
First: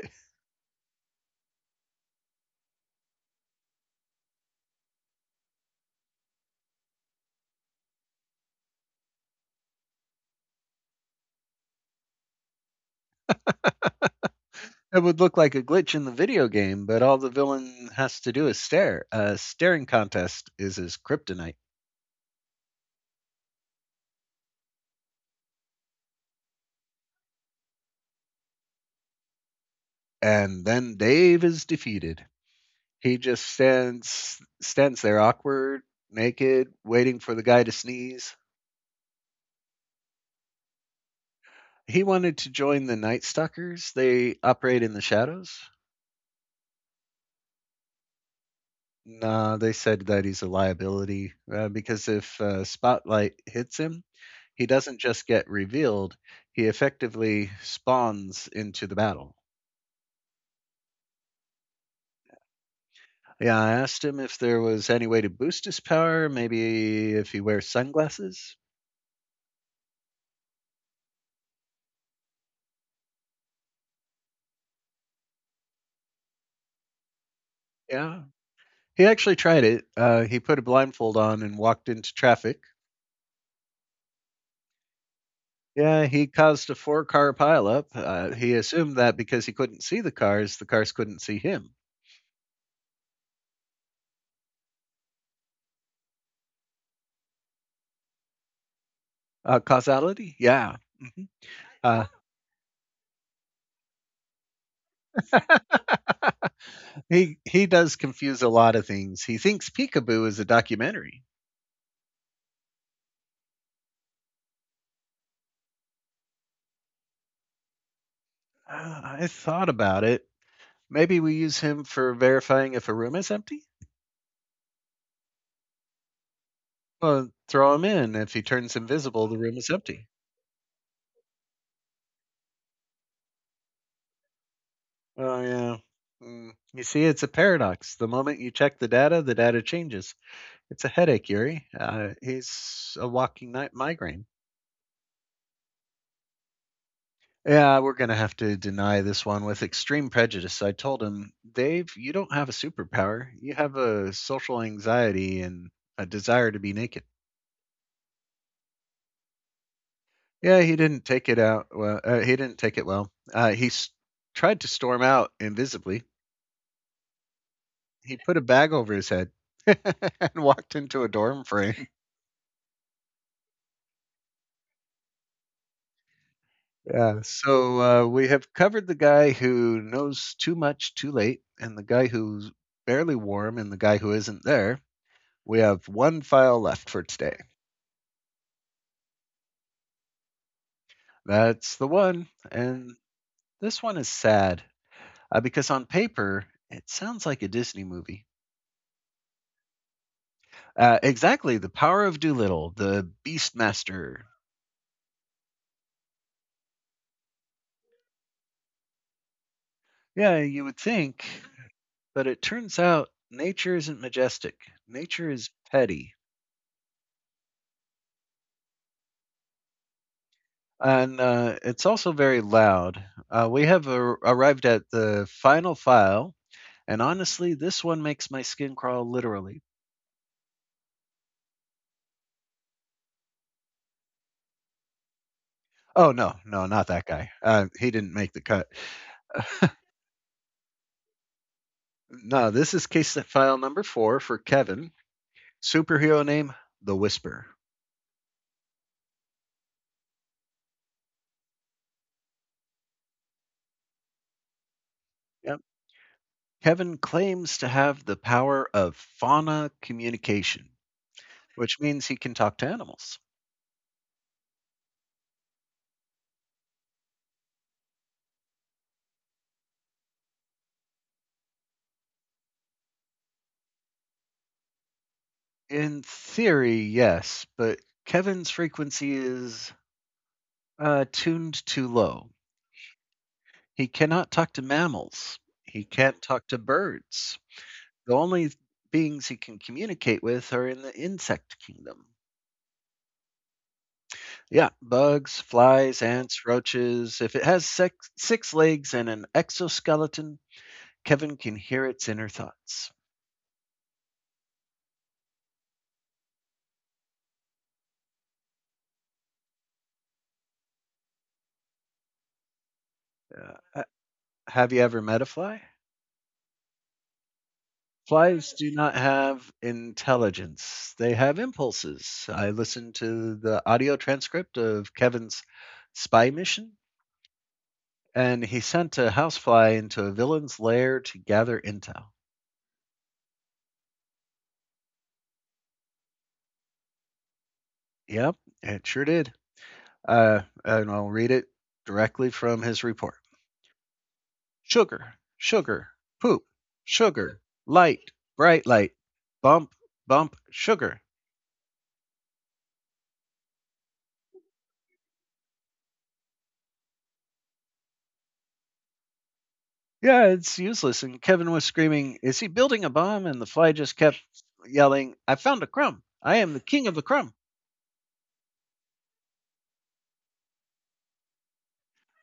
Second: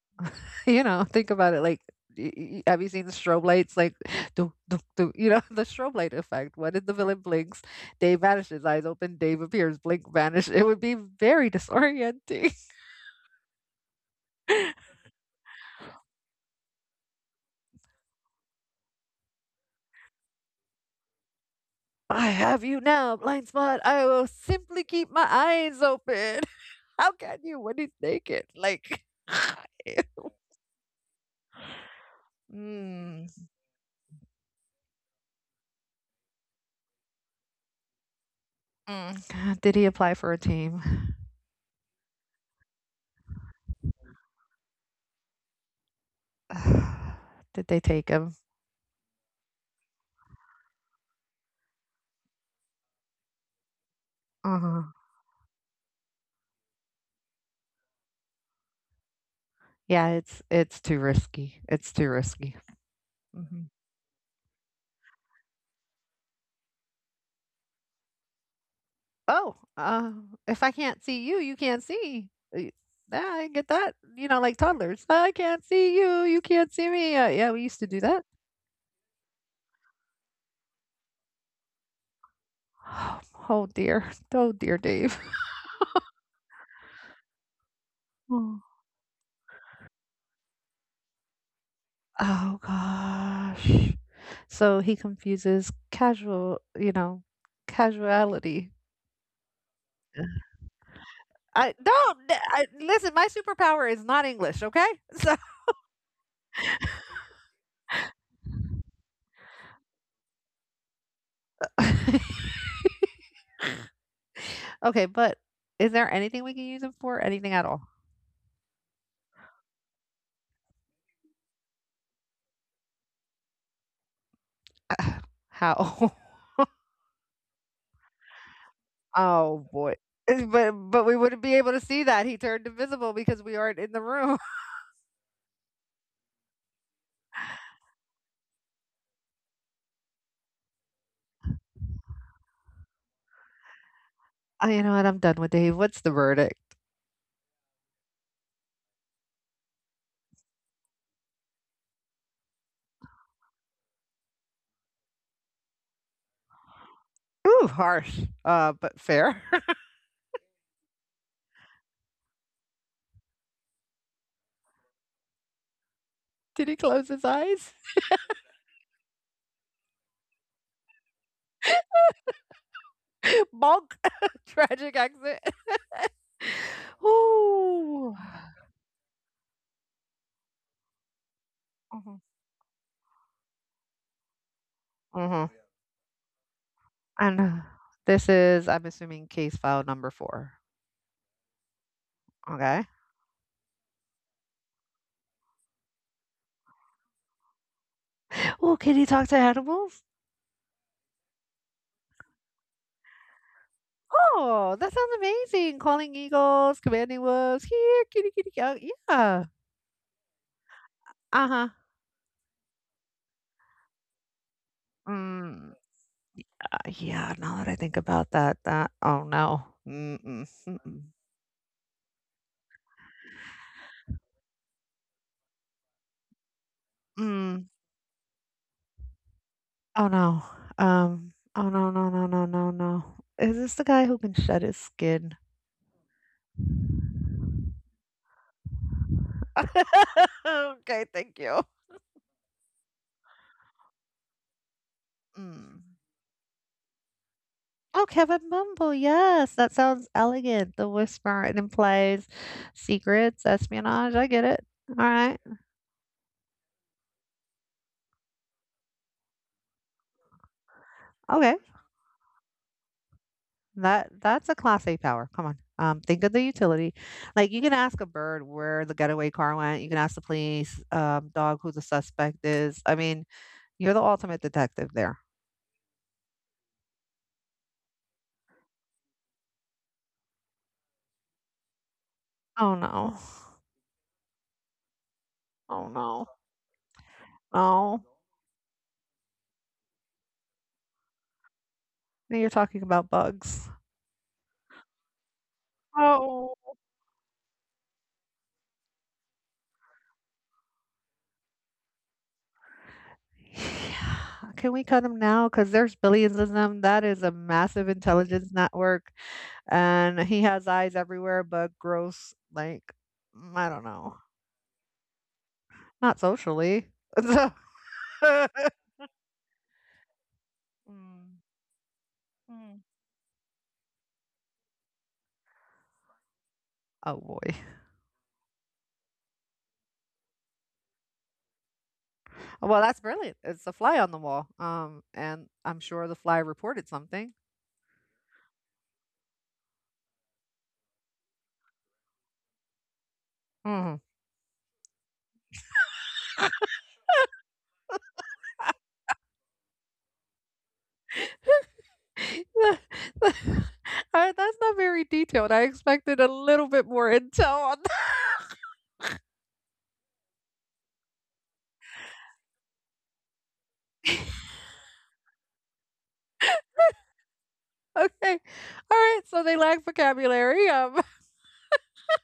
[SPEAKER 2] You know, think about it, like, y y have you seen the strobe lights? Like, <gasps> "Do, do, do," you know, <laughs> the strobe light effect. When the villain blinks, Dave vanishes, eyes open, Dave appears, blink, vanish. It would be very disorienting.
[SPEAKER 1] It would look like a glitch in the video game, but all the villain has to do is stare. A staring contest is his kryptonite,
[SPEAKER 2] <laughs> "I have you now, blind spot. I will simply keep my eyes open." <laughs> How can you when he's naked? Like, <laughs>
[SPEAKER 1] and then Dave is defeated. He
[SPEAKER 2] mm,
[SPEAKER 1] just stands there awkward, naked, waiting for the guy to sneeze.
[SPEAKER 2] mm. Did he apply for a team?
[SPEAKER 1] He wanted to join the Night Stalkers. They operate in the shadows.
[SPEAKER 2] <sighs> Did they take him?
[SPEAKER 1] Nah, they said that he's a liability because if Spotlight hits him, he
[SPEAKER 2] Uh-huh.
[SPEAKER 1] doesn't just get revealed, he effectively spawns into the battle.
[SPEAKER 2] Yeah, it's too risky. It's too risky.
[SPEAKER 1] Yeah,
[SPEAKER 2] Mhm.
[SPEAKER 1] I asked him if there was any way to boost his power, maybe if he wears sunglasses.
[SPEAKER 2] Oh, if I can't see you, you can't see. Y Yeah, I get that, you know, like toddlers, "I can't see you, you can't see me." Yeah, we used to do
[SPEAKER 1] Yeah.
[SPEAKER 2] that. <sighs>
[SPEAKER 1] He actually tried it. He put a blindfold on and walked into traffic.
[SPEAKER 2] Oh oh dear. Oh dear, Dave. <laughs>
[SPEAKER 1] Yeah, he caused a four-car pileup. He
[SPEAKER 2] Oh.
[SPEAKER 1] assumed that because he couldn't see the cars couldn't see him.
[SPEAKER 2] Oh gosh. So he confuses casual casuality. Uh,
[SPEAKER 1] Causality? Yeah.
[SPEAKER 2] I
[SPEAKER 1] Uh,
[SPEAKER 2] don't I listen, my superpower is not English, okay? <laughs> So
[SPEAKER 1] <laughs> he does confuse a lot of things. He thinks Peekaboo is a documentary.
[SPEAKER 2] <laughs> Okay, but is there anything we can use him for? Anything at all?
[SPEAKER 1] I thought about it. Maybe we use him for verifying if a room is empty.
[SPEAKER 2] <sighs> How? <laughs>
[SPEAKER 1] Well, throw him in. If he turns invisible, the room
[SPEAKER 2] Oh
[SPEAKER 1] is
[SPEAKER 2] boy. <laughs>
[SPEAKER 1] empty.
[SPEAKER 2] But we wouldn't be able to see that, he turned invisible because we aren't in the room. <laughs>
[SPEAKER 1] Oh yeah. Mm. You see, it's a paradox. The moment you check the data changes. It's a headache, Yuri. He's a walking night migraine.
[SPEAKER 2] You know what, I'm done with Dave, what's the verdict?
[SPEAKER 1] Yeah, we're gonna have to deny this one with extreme prejudice. I told him, Dave, you don't have a superpower. You have a social anxiety and a desire to be naked.
[SPEAKER 2] Ooh, harsh, but fair. <laughs>
[SPEAKER 1] Yeah, he didn't take it out. Well, he didn't take it well. He tried to storm out invisibly.
[SPEAKER 2] Did he close his eyes?
[SPEAKER 1] He put a bag over his head <laughs> and walked into a dorm frame.
[SPEAKER 2] <laughs> Bonk. <laughs> Tragic accident. <laughs>
[SPEAKER 1] Yeah, so,
[SPEAKER 2] Ooh.
[SPEAKER 1] we have covered the guy who knows too much too late, and the guy
[SPEAKER 2] Mhm,
[SPEAKER 1] who's barely warm, and the guy who isn't there.
[SPEAKER 2] mhm,
[SPEAKER 1] We have 1 file left for today.
[SPEAKER 2] and this is, I'm assuming, case file number 4.
[SPEAKER 1] That's the one,
[SPEAKER 2] Okay.
[SPEAKER 1] and this one is sad, because on paper, it sounds like a Disney movie.
[SPEAKER 2] Oh, can he talk to animals?
[SPEAKER 1] Exactly, The Power of Doolittle, the Beastmaster.
[SPEAKER 2] Oh, that sounds amazing, calling eagles, commanding wolves, "Here, kitty, kitty, go." Yeah.
[SPEAKER 1] Yeah, you would think,
[SPEAKER 2] Uh-huh.
[SPEAKER 1] but it turns out nature isn't majestic. Nature is
[SPEAKER 2] Mm.
[SPEAKER 1] petty.
[SPEAKER 2] Yeah, now that I think about that, that oh no. Mm-mm, mm-mm,
[SPEAKER 1] And it's also very loud. We have arrived at the final file, and honestly,
[SPEAKER 2] mm.
[SPEAKER 1] this one makes my skin crawl literally.
[SPEAKER 2] Oh no. Oh no, no, no, no, no, no. Is this the guy who can shed his skin?
[SPEAKER 1] Oh no, no, not that guy. He didn't make the cut. <laughs>
[SPEAKER 2] <laughs> Okay, thank you.
[SPEAKER 1] No, this is case file number four for Kevin.
[SPEAKER 2] Mm.
[SPEAKER 1] Superhero name: The Whisper.
[SPEAKER 2] Oh, Kevin Bumble, yes, that sounds elegant. The whisper, it implies secrets, espionage. I get it. All right.
[SPEAKER 1] Yep. Kevin claims to have the power of fauna communication,
[SPEAKER 2] Okay.
[SPEAKER 1] which means he can talk to animals.
[SPEAKER 2] That's a class A power. Come on. Think of the utility. Like you can ask a bird where the getaway car went. You can ask the police, dog who the suspect is. I mean, you're the ultimate detective there.
[SPEAKER 1] In theory, yes, but Kevin's frequency is tuned too low.
[SPEAKER 2] Oh no.
[SPEAKER 1] He cannot talk to mammals. He
[SPEAKER 2] Oh
[SPEAKER 1] can't
[SPEAKER 2] no.
[SPEAKER 1] talk to birds.
[SPEAKER 2] No.
[SPEAKER 1] The only beings he can communicate with are in the insect kingdom.
[SPEAKER 2] Now you're talking about bugs.
[SPEAKER 1] Yeah, bugs, flies, ants,
[SPEAKER 2] Oh.
[SPEAKER 1] roaches. If it has six legs and an exoskeleton, Kevin can hear its inner thoughts.
[SPEAKER 2] <sighs> Yeah. Can we cut them now? Because there's billions of them. That is a massive intelligence network. And he has eyes everywhere, but gross, like,
[SPEAKER 1] Uh,
[SPEAKER 2] I don't know.
[SPEAKER 1] have you ever met a fly?
[SPEAKER 2] Not socially. <laughs> <laughs>
[SPEAKER 1] Flies do not have intelligence, they
[SPEAKER 2] Mm,
[SPEAKER 1] have impulses. I
[SPEAKER 2] mm.
[SPEAKER 1] listened to the audio transcript of Kevin's spy mission.
[SPEAKER 2] Oh boy. <laughs>
[SPEAKER 1] And he sent a housefly into a villain's lair to gather intel.
[SPEAKER 2] Well, that's brilliant. It's a fly on the wall. And I'm sure the fly reported something.
[SPEAKER 1] Yep, it sure did. And I'll read it directly from his report.
[SPEAKER 2] Mm.
[SPEAKER 1] Sugar, sugar, poop,
[SPEAKER 2] <laughs>
[SPEAKER 1] sugar, light, bright light, bump, bump, sugar.
[SPEAKER 2] I- that's not very detailed. I expected a little bit more intel on
[SPEAKER 1] Yeah, it's useless. And Kevin was screaming, Is he building a bomb? And the fly just
[SPEAKER 2] that.
[SPEAKER 1] kept
[SPEAKER 2] <laughs>
[SPEAKER 1] yelling, I found a crumb. I am the king of the crumb.
[SPEAKER 2] Okay. All right. So they lack vocabulary.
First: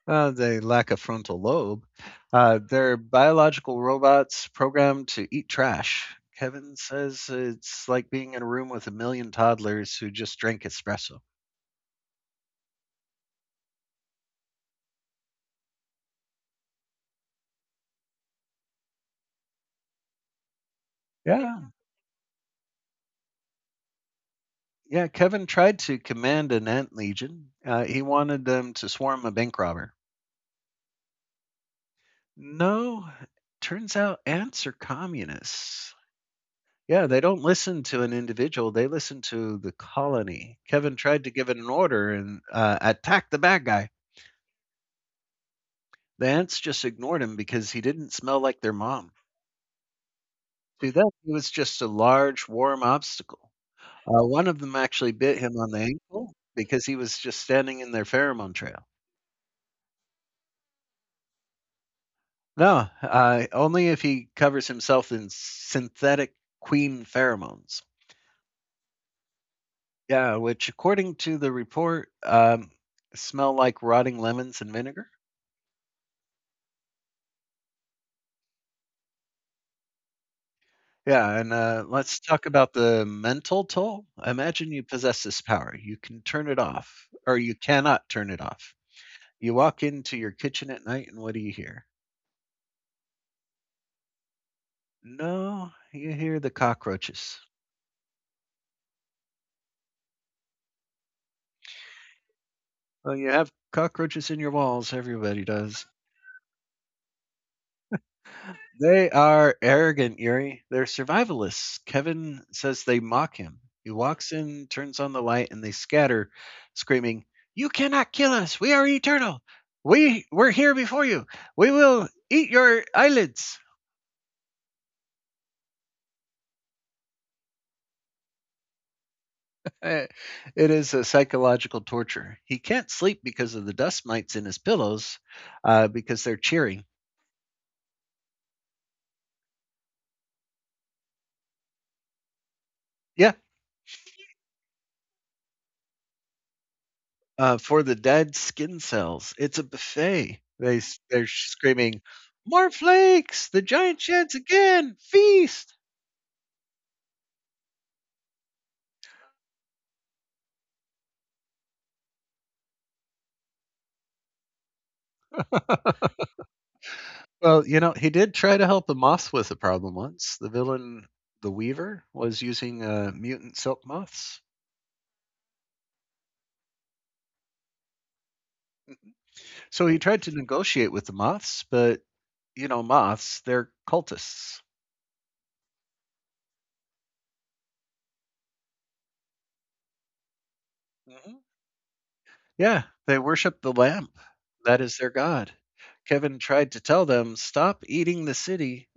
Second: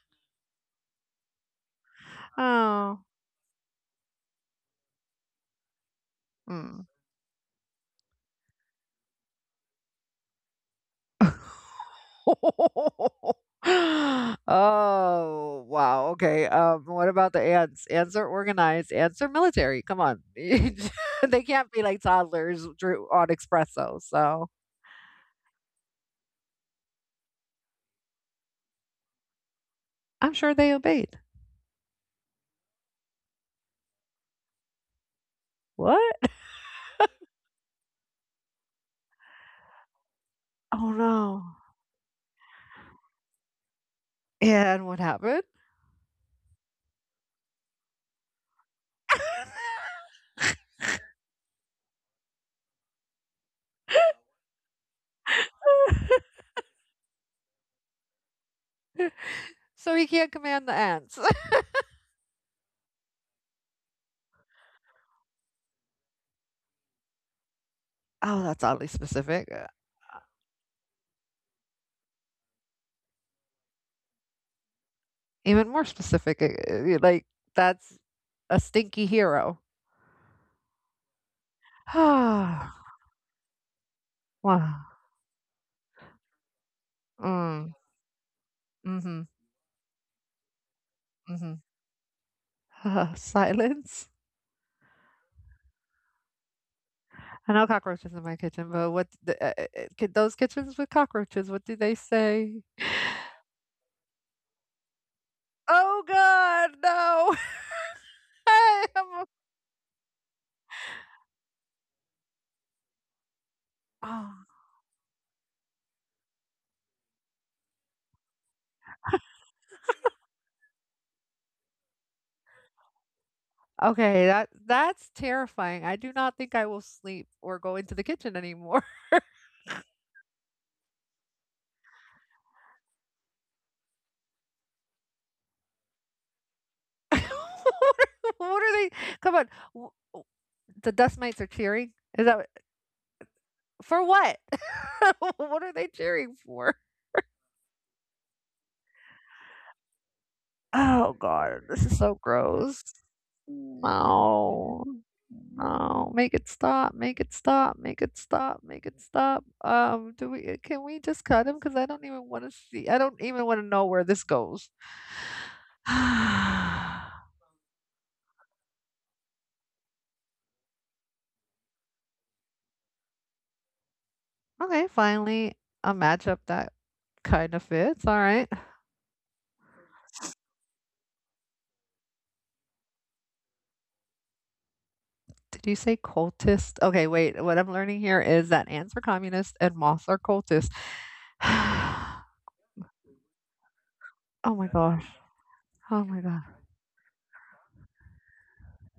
[SPEAKER 1] They lack a frontal lobe.
[SPEAKER 2] <laughs>
[SPEAKER 1] They're
[SPEAKER 2] Oh.
[SPEAKER 1] biological robots programmed to eat trash. Kevin
[SPEAKER 2] Mm.
[SPEAKER 1] says it's like being in a room with a million toddlers who just drank espresso.
[SPEAKER 2] <laughs> <laughs> Oh, wow, okay, what about the ants? Ants are organized, ants are military, come on. <laughs> They can't
[SPEAKER 1] Yeah.
[SPEAKER 2] be like toddlers drew on espresso, so
[SPEAKER 1] Yeah. Kevin tried to command an ant legion. He wanted them to swarm a bank robber.
[SPEAKER 2] I'm sure they obeyed.
[SPEAKER 1] No, turns out ants are communists.
[SPEAKER 2] What?
[SPEAKER 1] Yeah, they don't listen to an individual, they listen to the colony.
[SPEAKER 2] Oh,
[SPEAKER 1] Kevin tried to give
[SPEAKER 2] no.
[SPEAKER 1] it an order and attack the bad guy.
[SPEAKER 2] And what happened?
[SPEAKER 1] The ants just ignored him because he didn't smell like their mom.
[SPEAKER 2] <laughs>
[SPEAKER 1] To them, he was just a large, warm obstacle. One of them actually bit him on the ankle because he was just standing in their pheromone trail.
[SPEAKER 2] So he can't command the ants. <laughs>
[SPEAKER 1] No, only if he covers himself in synthetic queen pheromones.
[SPEAKER 2] Oh, that's oddly specific. Uh,
[SPEAKER 1] Yeah, which, according to the report, smell like rotting lemons and vinegar.
[SPEAKER 2] even more specific, like, that's a stinky hero.
[SPEAKER 1] Yeah, and
[SPEAKER 2] <sighs>
[SPEAKER 1] let's talk
[SPEAKER 2] Wow.
[SPEAKER 1] about the mental toll. Imagine you possess this power. You can turn it off, or you
[SPEAKER 2] Mm.
[SPEAKER 1] cannot turn it off.
[SPEAKER 2] Mhm,
[SPEAKER 1] You walk into your kitchen at night and what do you
[SPEAKER 2] mhm.
[SPEAKER 1] hear?
[SPEAKER 2] <laughs> Silence?
[SPEAKER 1] No, you hear the cockroaches.
[SPEAKER 2] I know cockroaches in my kitchen, but what the, those kitchens with cockroaches, what do they say?
[SPEAKER 1] Well, you have cockroaches in your walls, everybody does.
[SPEAKER 2] Oh god, no. <laughs> I
[SPEAKER 1] They
[SPEAKER 2] am
[SPEAKER 1] are arrogant, Yuri. They're survivalists. Kevin says they mock him. He walks
[SPEAKER 2] a-
[SPEAKER 1] in, turns on the light, and they scatter, screaming, You cannot kill us. We are eternal. We were here before you. We will eat your eyelids.
[SPEAKER 2] <sighs> Okay, that's terrifying. I do not think I will sleep or go into the kitchen anymore. <laughs>
[SPEAKER 1] Eh, It is a psychological torture. He can't sleep because of the dust mites in his pillows, because they're cheering.
[SPEAKER 2] What are what are they? Come on. w- w- The dust mites are cheering? Is that
[SPEAKER 1] Yeah,
[SPEAKER 2] for what? <laughs> What are they cheering for?
[SPEAKER 1] for the dead skin cells. It's a buffet.
[SPEAKER 2] Oh
[SPEAKER 1] They're
[SPEAKER 2] god, this is
[SPEAKER 1] screaming,
[SPEAKER 2] so
[SPEAKER 1] "More
[SPEAKER 2] gross.
[SPEAKER 1] flakes! The giant sheds
[SPEAKER 2] No.
[SPEAKER 1] again! Feast!"
[SPEAKER 2] No, make it stop, make it stop, make it stop, make it stop. Do we can we just cut him? Because I don't even want to see, I don't even want to know where this goes. <sighs> Okay,
[SPEAKER 1] Well, he did try to help a moth with a problem once. The villain, the Weaver, was using mutant silk moths,
[SPEAKER 2] finally, a matchup that kind of fits. All right.
[SPEAKER 1] so he tried to negotiate with the moths, but moths—they're cultists.
[SPEAKER 2] Did you say cultist? Okay, wait. What I'm learning here is that ants are communist and moths are cultist. <sighs>
[SPEAKER 1] Mhm.
[SPEAKER 2] Oh
[SPEAKER 1] Yeah, they worship the lamp.
[SPEAKER 2] my
[SPEAKER 1] That is
[SPEAKER 2] gosh.
[SPEAKER 1] their god.
[SPEAKER 2] Oh my
[SPEAKER 1] Kevin
[SPEAKER 2] god.
[SPEAKER 1] tried to tell them, "Stop eating the city,"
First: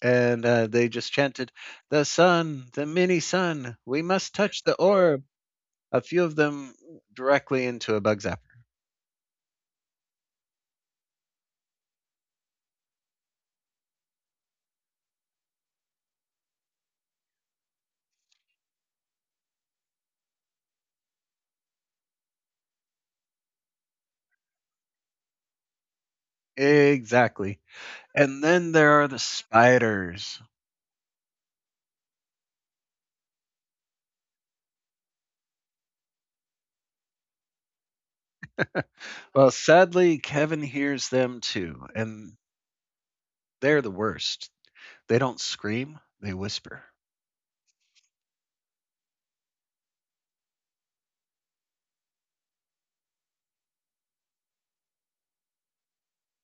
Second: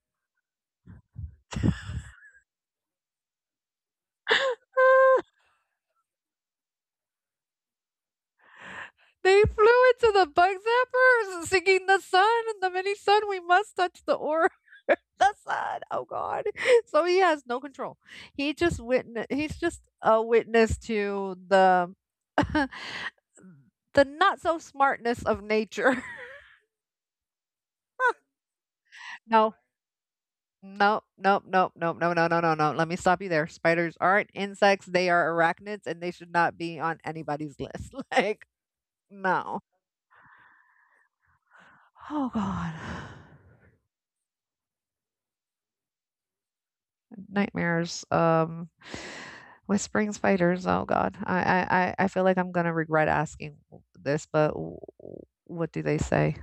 [SPEAKER 1] and, they just chanted, "The sun, the mini sun, we must touch the orb."
[SPEAKER 2] <laughs> <gasps>
[SPEAKER 1] A few of them directly into a bug zapper.
[SPEAKER 2] They flew into the bug zappers singing the sun and the mini sun. We must touch the aura, <laughs> the sun. Oh God. So he has no control. He's just a witness to the <laughs> the not so smartness of nature. <laughs>
[SPEAKER 1] Exactly. And then there are the
[SPEAKER 2] No,
[SPEAKER 1] spiders.
[SPEAKER 2] no, no, no, no, no, no, no, no, no. Let me stop you there. Spiders aren't insects. They are arachnids and they should not be on anybody's list. <laughs> Like,
[SPEAKER 1] Well,
[SPEAKER 2] no.
[SPEAKER 1] sadly, Kevin hears them too,
[SPEAKER 2] Oh
[SPEAKER 1] and
[SPEAKER 2] God.
[SPEAKER 1] they're the worst. They don't scream, they whisper.
[SPEAKER 2] Nightmares. Whispering spiders. Oh God, I feel like I'm gonna regret asking this, but what do they say?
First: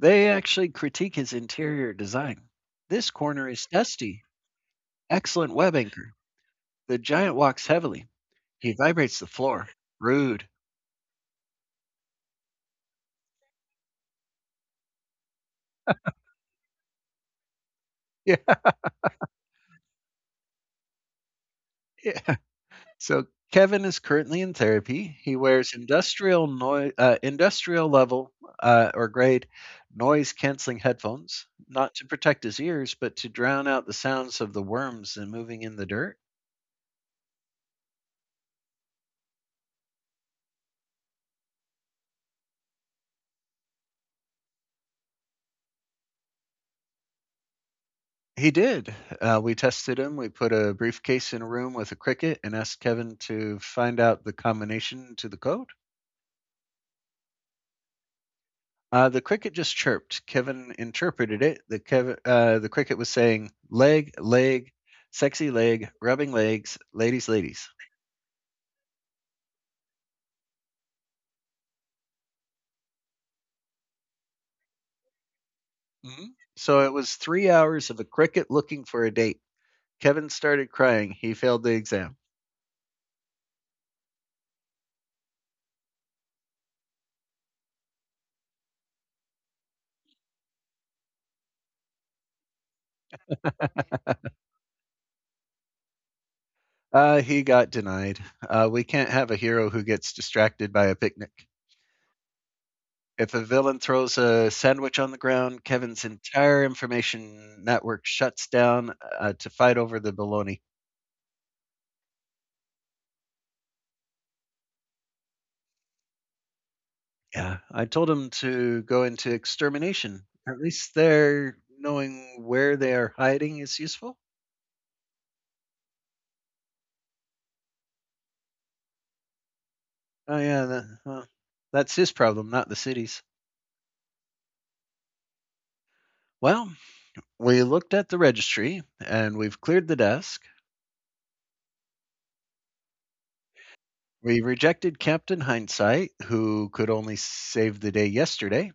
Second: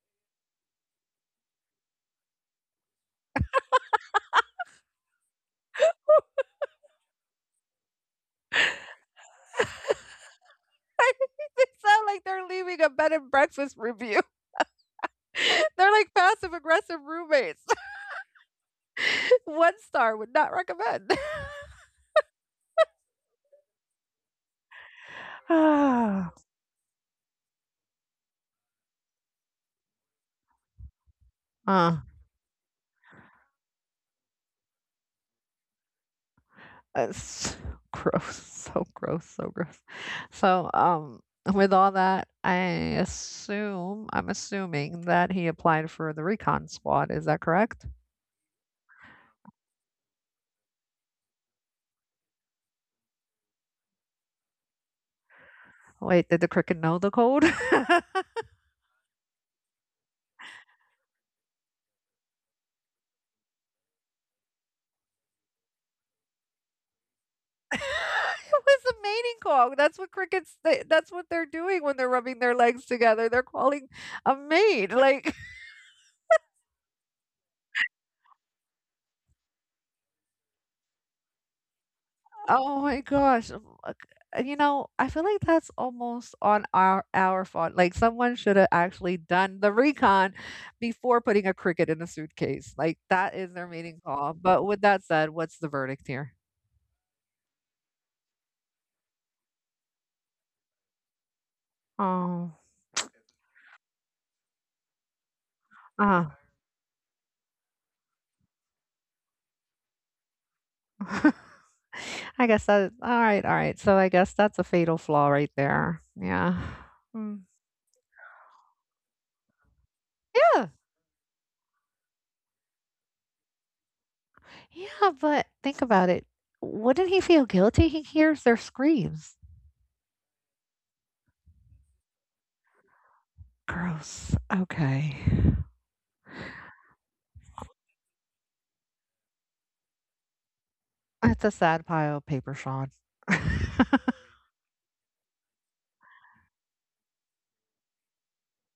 [SPEAKER 1] They actually critique his interior design. This corner is dusty. Excellent web anchor. The giant walks heavily. He vibrates the floor. Rude. <laughs>
[SPEAKER 2] <laughs> They sound like they're leaving a bed and breakfast review. <laughs> They're like passive aggressive roommates.
[SPEAKER 1] Yeah,
[SPEAKER 2] <laughs> One star would not recommend. <laughs> <sighs>
[SPEAKER 1] yeah. So Kevin is currently in therapy. He wears industrial noise, industrial level or grade noise canceling headphones, not
[SPEAKER 2] Ah,
[SPEAKER 1] to protect his ears, but to drown out the sounds of the worms and moving in the dirt.
[SPEAKER 2] it's <laughs> gross, so gross, so gross. So, with all that, I'm assuming that he applied for the recon squad. Is that correct?
[SPEAKER 1] He did. We tested him. We put a briefcase in a room with a cricket and asked Kevin to find out the combination to the code.
[SPEAKER 2] Wait, did the cricket know the code? <laughs> It was
[SPEAKER 1] The cricket just chirped. Kevin interpreted it. The cricket was saying leg, leg, sexy leg, rubbing legs, ladies, ladies.
[SPEAKER 2] a mating call. That's what crickets. They, that's what they're doing when they're rubbing their legs together. They're calling a mate. Like,
[SPEAKER 1] Mm-hmm. So it was 3 hours of a cricket looking for a date. Kevin started crying. He failed the exam.
[SPEAKER 2] oh my gosh. You know, I feel like that's almost on our fault. Like someone should have actually done the recon before putting a cricket in a suitcase. Like that is their mating call. But with that said, what's the verdict here?
[SPEAKER 1] He got denied. We can't have a hero who gets distracted by a picnic.
[SPEAKER 2] Oh,
[SPEAKER 1] If a villain throws a sandwich on the ground, Kevin's
[SPEAKER 2] uh,
[SPEAKER 1] entire information network shuts down to fight over the bologna.
[SPEAKER 2] <laughs> I guess that, all right, all right. So I guess that's a fatal flaw right there. Yeah. Mm.
[SPEAKER 1] Yeah, I told 'em to go into extermination. At
[SPEAKER 2] Yeah.
[SPEAKER 1] least there, knowing where they are hiding is useful.
[SPEAKER 2] Yeah, but think about it. Wouldn't he feel guilty? He hears their screams.
[SPEAKER 1] Oh, yeah, that, well, that's his problem, not the city's.
[SPEAKER 2] Gross. Okay.
[SPEAKER 1] Well, we looked at the registry and we've cleared the desk.
[SPEAKER 2] It's a sad pile of paper, Sean. <laughs>
[SPEAKER 1] We rejected Captain Hindsight, who could only save the day yesterday.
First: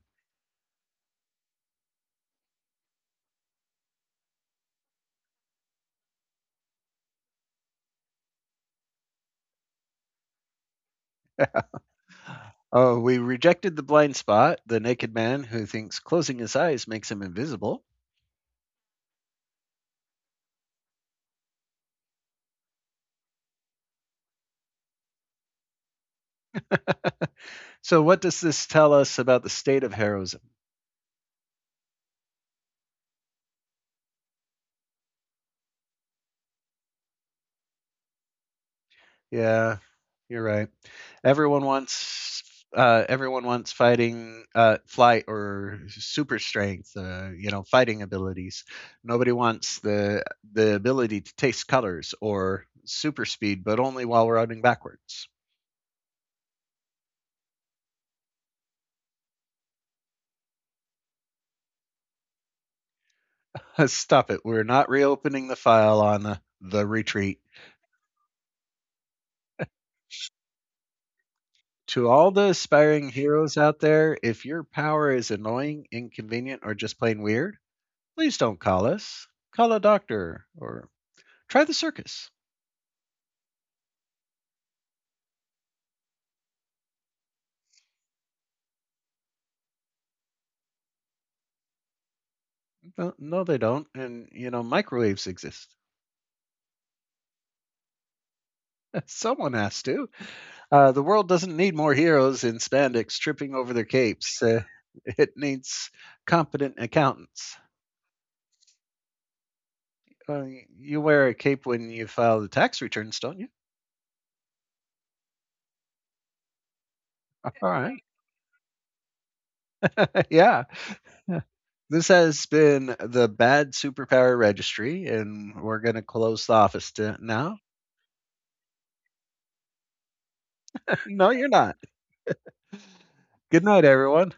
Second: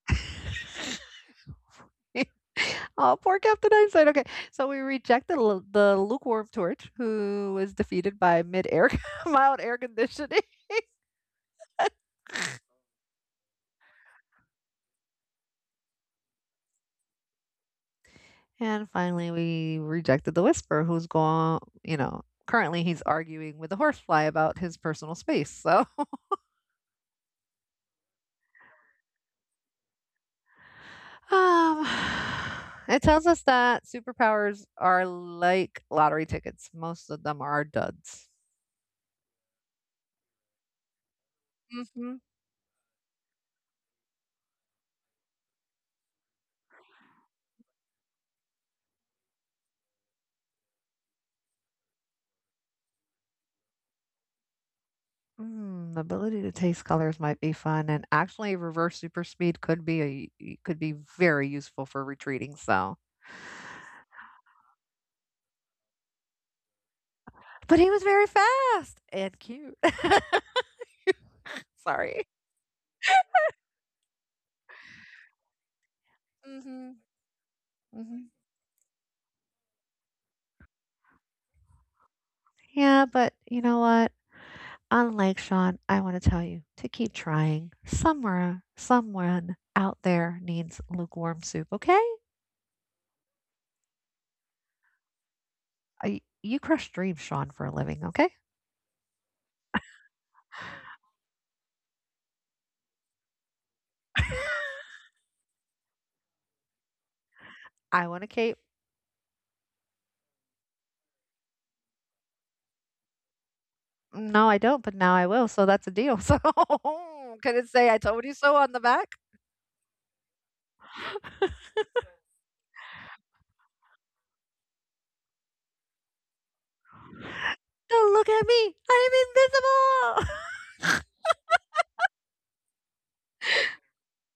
[SPEAKER 2] Oh, poor Captain Einstein. Okay, so we rejected the lukewarm torch, who was defeated by mid-air, <laughs> mild air conditioning,
[SPEAKER 1] Oh, we rejected the blind spot, the naked man who thinks closing his eyes makes him invisible.
[SPEAKER 2] and finally we rejected the whisper, who's going, currently he's arguing with the horsefly about his personal space. So,
[SPEAKER 1] <laughs> So, what does this tell us about the state of Harrow's
[SPEAKER 2] um, <sighs> it tells us that superpowers are like lottery tickets; most of them are duds.
[SPEAKER 1] Yeah, you're right. Everyone
[SPEAKER 2] Hmm.
[SPEAKER 1] wants Everyone wants fighting flight or super strength, fighting abilities. Nobody wants the ability to taste colors or super speed, but only while we're running backwards.
[SPEAKER 2] Mm, the ability to taste colors might be fun, and actually, reverse super speed could be very useful for retreating. So,
[SPEAKER 1] <laughs> Stop it. We're not reopening the file on the retreat.
[SPEAKER 2] but he was very fast and cute. <laughs>
[SPEAKER 1] To
[SPEAKER 2] Sorry.
[SPEAKER 1] all the aspiring heroes out there, if your power is annoying, inconvenient, or
[SPEAKER 2] Hmm.
[SPEAKER 1] just plain weird,
[SPEAKER 2] Hmm.
[SPEAKER 1] please don't call us. Call a doctor or try the circus.
[SPEAKER 2] Yeah, but you know what? Unlike Sean, I want to tell you to keep trying. Somewhere, someone out there needs lukewarm soup. Okay?
[SPEAKER 1] No, no, they don't. And microwaves exist.
[SPEAKER 2] You crush dreams, Sean, for a living. Okay?
[SPEAKER 1] <laughs> Someone has to. The world doesn't need more heroes in spandex tripping over their capes.
[SPEAKER 2] <laughs>
[SPEAKER 1] It needs competent accountants.
[SPEAKER 2] I want to keep
[SPEAKER 1] Uh, you wear a cape when you file the tax returns, don't you?
[SPEAKER 2] No, I don't, but now I will, so that's a deal. <laughs> So,
[SPEAKER 1] All
[SPEAKER 2] can it say "I
[SPEAKER 1] right.
[SPEAKER 2] told you so" on the back?
[SPEAKER 1] <laughs> Yeah.
[SPEAKER 2] <laughs>
[SPEAKER 1] This has been the Bad Superpower Registry, and we're going to close the office to now.
[SPEAKER 2] Don't look at me, I'm invisible!
[SPEAKER 1] <laughs>
[SPEAKER 2] <laughs>
[SPEAKER 1] No, you're not. Good night, everyone.